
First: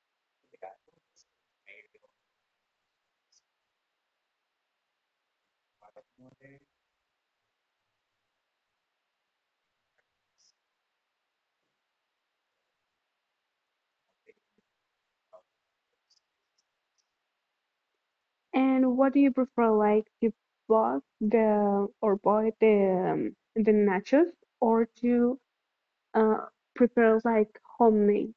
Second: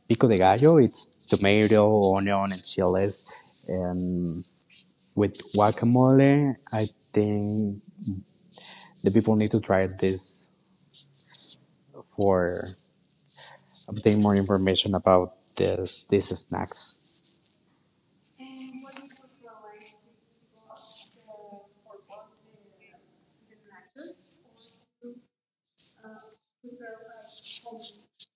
Speaker 1: pico de gallo. It's tomato, onion, and chiles, and with guacamole. I think the people need to try this for obtain more information about this these snacks.
Speaker 2: And what do you prefer, like to bought the or buy the nachos or to uh prepare like homemade?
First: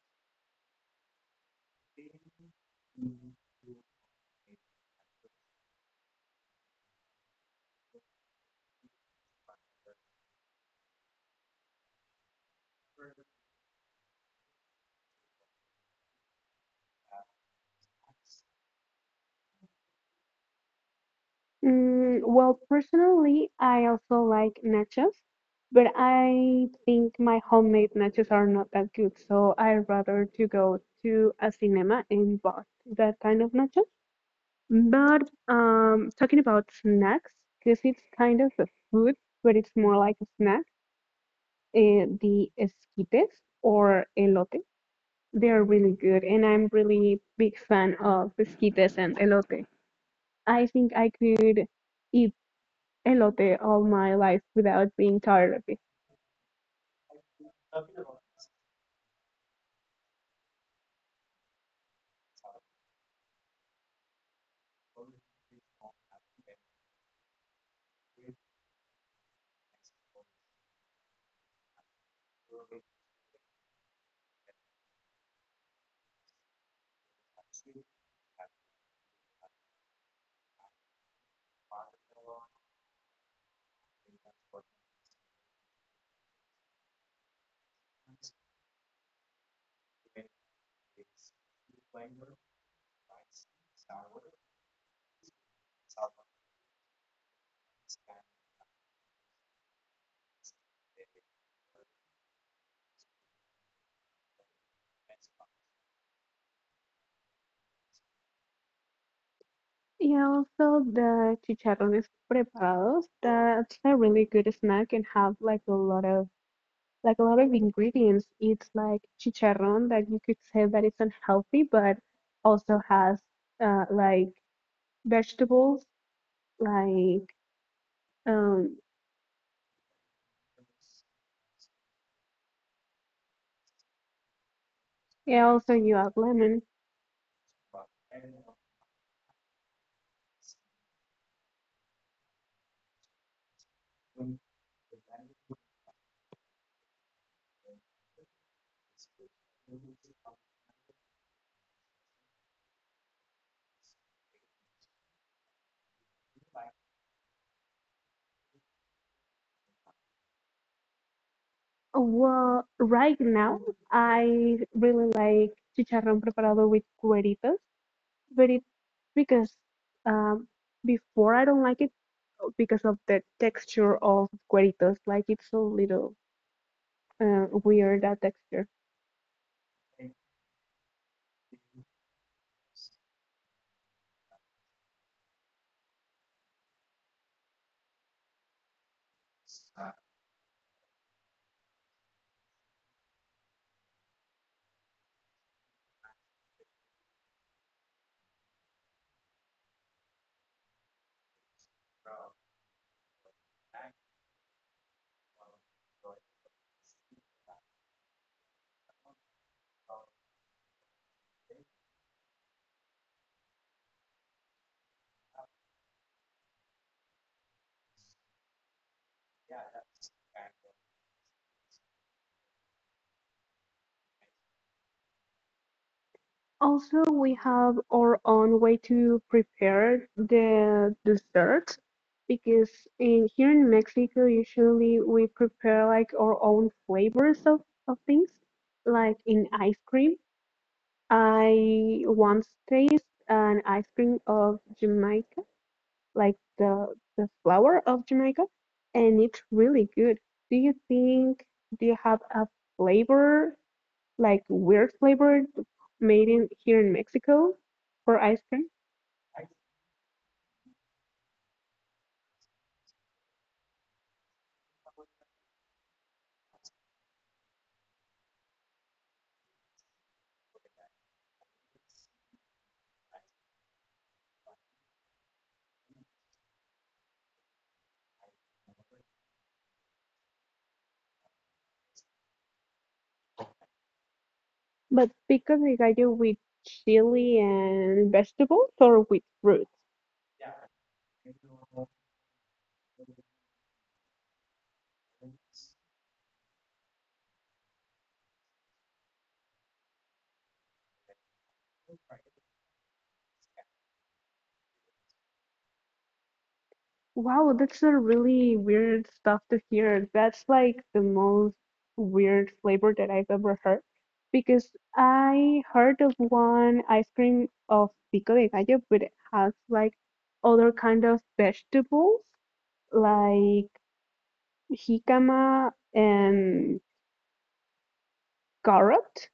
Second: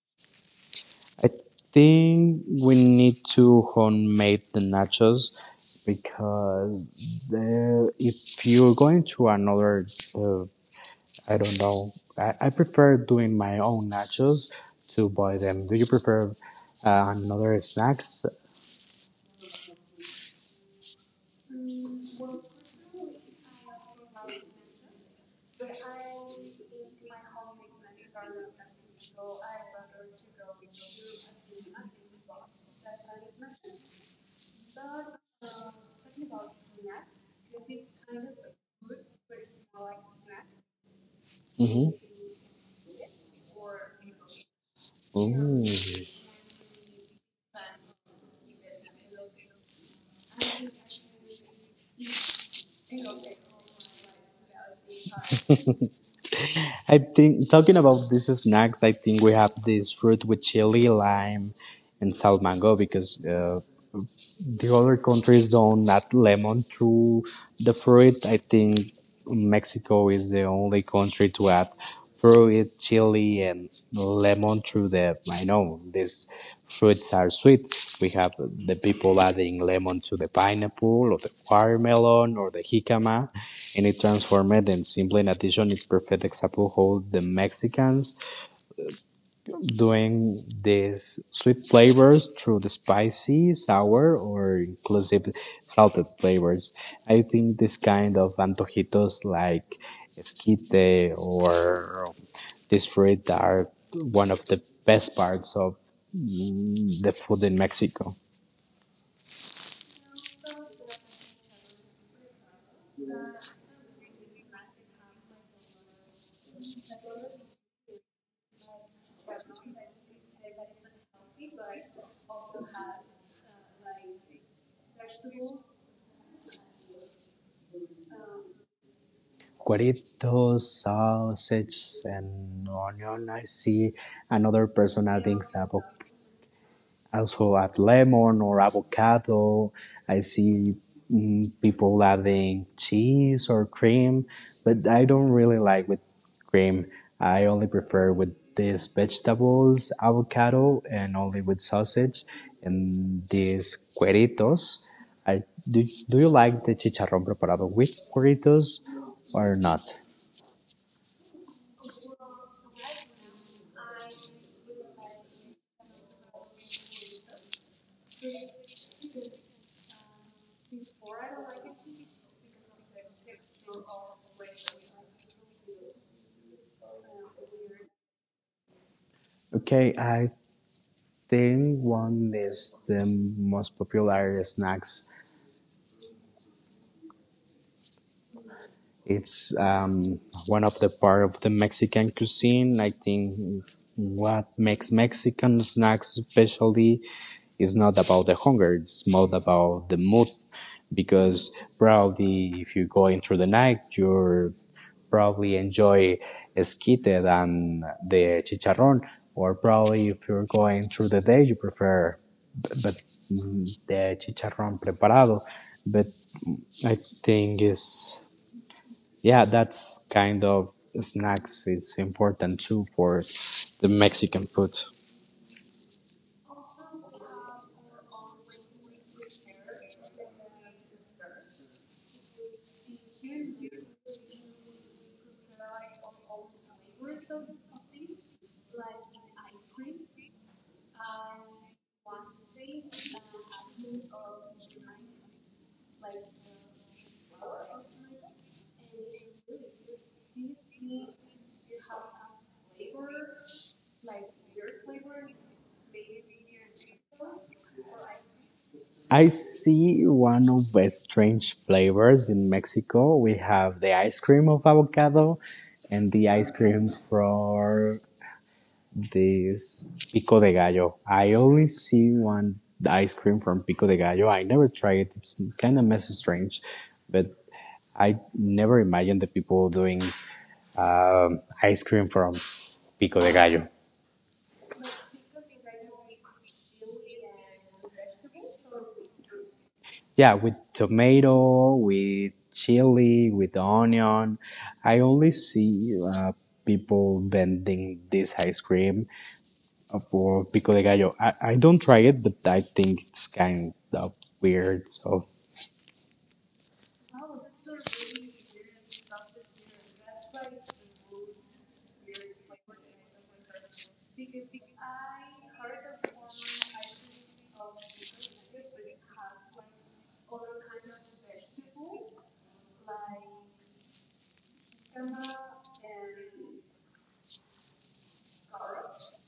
Speaker 1: I think we need to homemade the nachos because the, if you're going to another, uh, I don't know, I prefer doing my own nachos to buy them. Do you prefer another snacks?
Speaker 2: Mm, well, personally, I also like nachos, but I think my homemade nachos are not that good, so I rather to go to a cinema and buy that kind of nachos. But talking about snacks, because it's kind of a food, but it's more like a snack.
Speaker 1: hmm
Speaker 2: The esquites or elote, they're really good, and I'm really big fan of esquites and elote. I think I could eat elote all my life without being tired of it.
Speaker 1: I think talking about these snacks, I think we have this fruit with chili, lime, and salt mango because the other countries don't add lemon to the fruit. I think Mexico is the only country to add fruit, chili, and lemon to the. I know these fruits are sweet. We have the people adding lemon to the pineapple or the watermelon or the jicama, and it transformed and simply in addition, it's perfect example how the Mexicans doing these sweet flavors through the spicy, sour, or inclusive salted flavors. I think this kind of antojitos like esquite or this fruit are one of the best parts of the food in Mexico.
Speaker 2: Yeah, also the chicharrones preparados. That's a really good snack and have like a lot of ingredients. It's like chicharron that you could say that it's unhealthy, but also has like vegetables, like um,
Speaker 1: Cueritos, sausage, and onion. I see another person adding
Speaker 2: yeah. Also,
Speaker 1: sabo
Speaker 2: you add lemon.
Speaker 1: also add lemon or avocado. I see people adding cheese or cream, but I don't really like with cream. I only prefer with these vegetables, avocado, and only with sausage and these cueritos. I, do, do you like the chicharrón preparado with cueritos or not?
Speaker 2: Well, right now I really like chicharrón preparado with cueritos. But because um, before I don't like it oh, because of the texture of cueritos. Like it's a little weird that texture.
Speaker 1: Okay, I think one is the most popular snacks it's one of the part of the Mexican cuisine. I think what makes Mexican snacks especially is not about the hunger. It's more about the mood, because probably if you go into the night, you're probably enjoy esquite than the chicharrón, or probably if you're going through the day, you prefer but the chicharrón preparado. But I think is. Yeah, that's kind of snacks is important too for the Mexican food.
Speaker 2: Also, we have our own way to prepare the dessert because in here in Mexico, usually we prepare like our own flavors of things. Like in ice cream, I once taste an ice cream of Jamaica like the flower of Jamaica, and it's really good. Do you think do you have a flavor like weird flavor made in here in Mexico for ice cream?
Speaker 1: I see one of the strange flavors in Mexico. We have the ice cream of avocado and the ice cream for this pico de gallo. I only see one ice cream from pico de gallo. I never tried it. It's kind of messy strange, but I never imagined the people doing ice cream from pico de gallo.
Speaker 2: But because they got you with chili and vegetables or with fruit.
Speaker 1: Yeah, with tomato, with chili, with onion. I only see people vending this ice cream for pico de gallo. I don't try it, but I think it's kind of weird. So,
Speaker 2: Wow, that's a really weird stuff to hear. That's like the most weird flavor that I've ever heard because I heard of one ice cream of pico de gallo, but it has like other kind of vegetables like jicama and carrot,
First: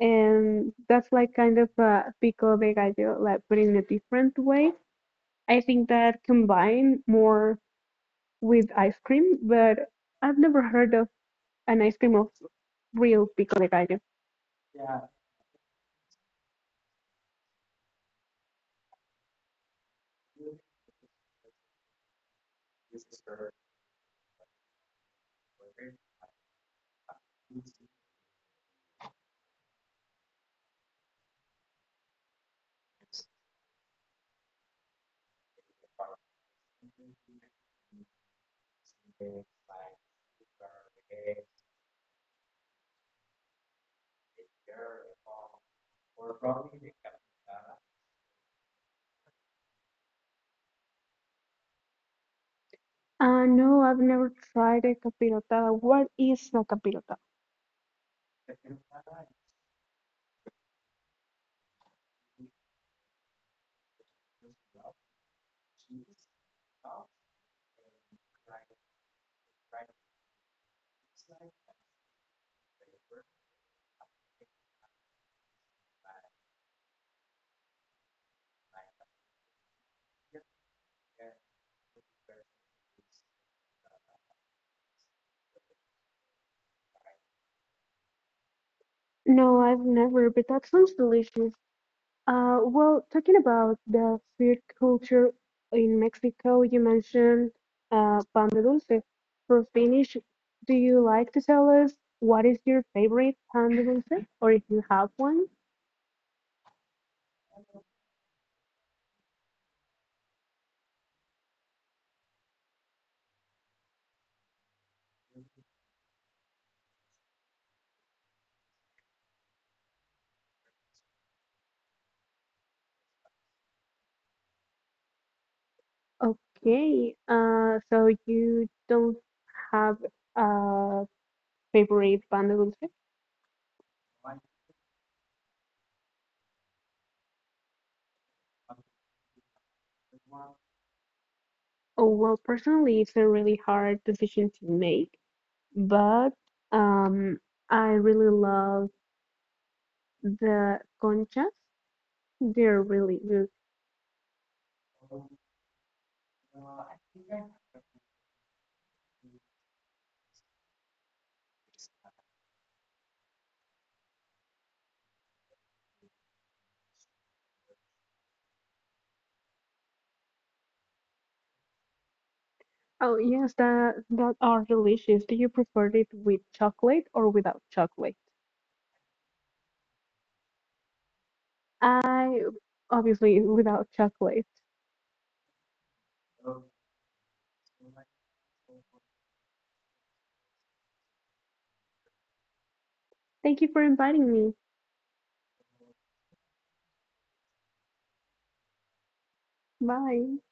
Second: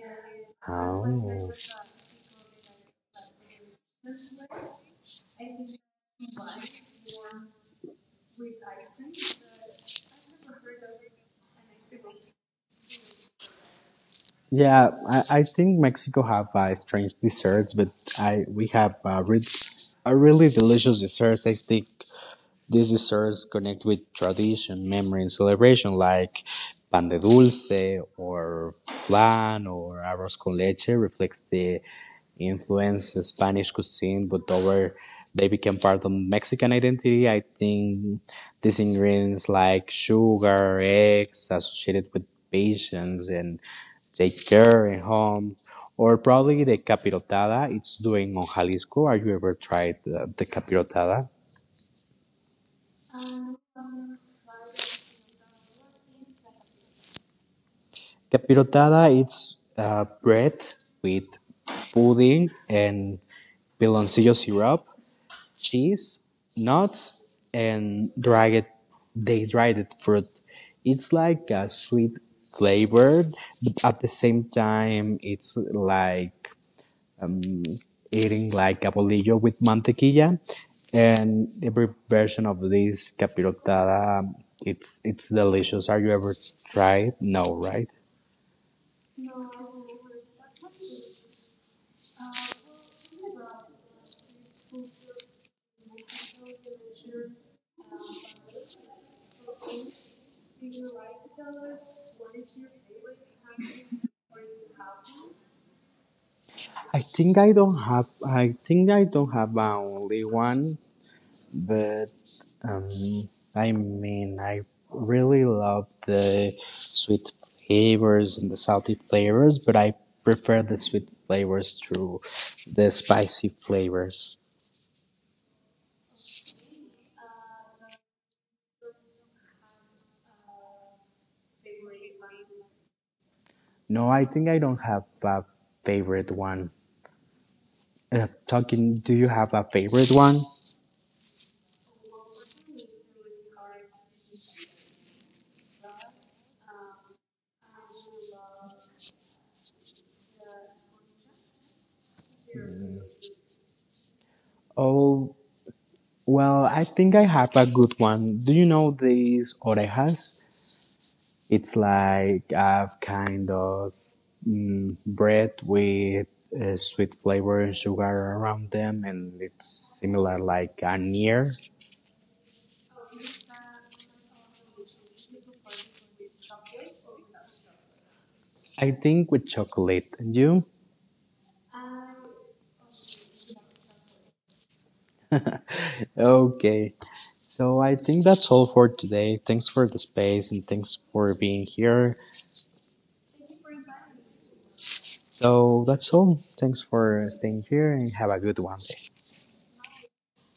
Speaker 2: and that's like kind
Speaker 1: oh.
Speaker 2: of a pico de gallo, like but in a different way. I think that combine more with ice cream, but I've never heard of an ice cream of real pico de gallo.
Speaker 1: Yeah, I think Mexico have strange desserts, but I we have re- a really delicious desserts. I think these desserts connect with tradition, memory, and celebration, like pan de dulce or flan or arroz con leche reflects the influence of Spanish cuisine, but over they became part of Mexican identity. I think these ingredients like sugar, eggs, associated with patience and take care and home, or probably the capirotada. It's doing on Jalisco. Have you ever tried the capirotada?
Speaker 2: No, I've never tried a capirotada. What is a capirotada?
Speaker 1: The pirotada is bread with pudding and piloncillo syrup, cheese, nuts, and dried dehydrated fruit. It's like a sweet flavor, but at the same time, it's like eating like a bolillo with mantequilla. And every version of this capirotada, it's delicious. Have you ever tried? No, right?
Speaker 2: No, I've never, but that sounds delicious. Well, talking about the food culture in Mexico, you mentioned pan de dulce. For Finnish, do you like to tell us what is your favorite pan de dulce, or if you have one?
Speaker 1: I think I don't have. I think I don't have only one, but um, I mean, I really love the sweet flavors and the salty flavors, but I prefer the sweet flavors to the spicy flavors.
Speaker 2: Okay, so you don't have a favorite band of music?
Speaker 1: No, I think I don't have a favorite one. Talking, do you have a favorite one?
Speaker 2: Oh, well, personally, it's a really hard decision to make, but um, I really love the conchas. They're really good.
Speaker 1: Oh, well, I think I have a good one. Do you know these orejas? It's like I've kind of bread with sweet flavor and sugar around them, and it's similar like a near,
Speaker 2: Oh, yes, that that are delicious. Do you prefer it with chocolate or without chocolate?
Speaker 1: I think, with chocolate. And you?
Speaker 2: I obviously without chocolate.
Speaker 1: <laughs> Okay. So I think that's all for today. Thanks for the space and thanks for being here.
Speaker 2: Thank you for inviting me.
Speaker 1: So that's all. Thanks for staying here and have a good one.
Speaker 2: Bye.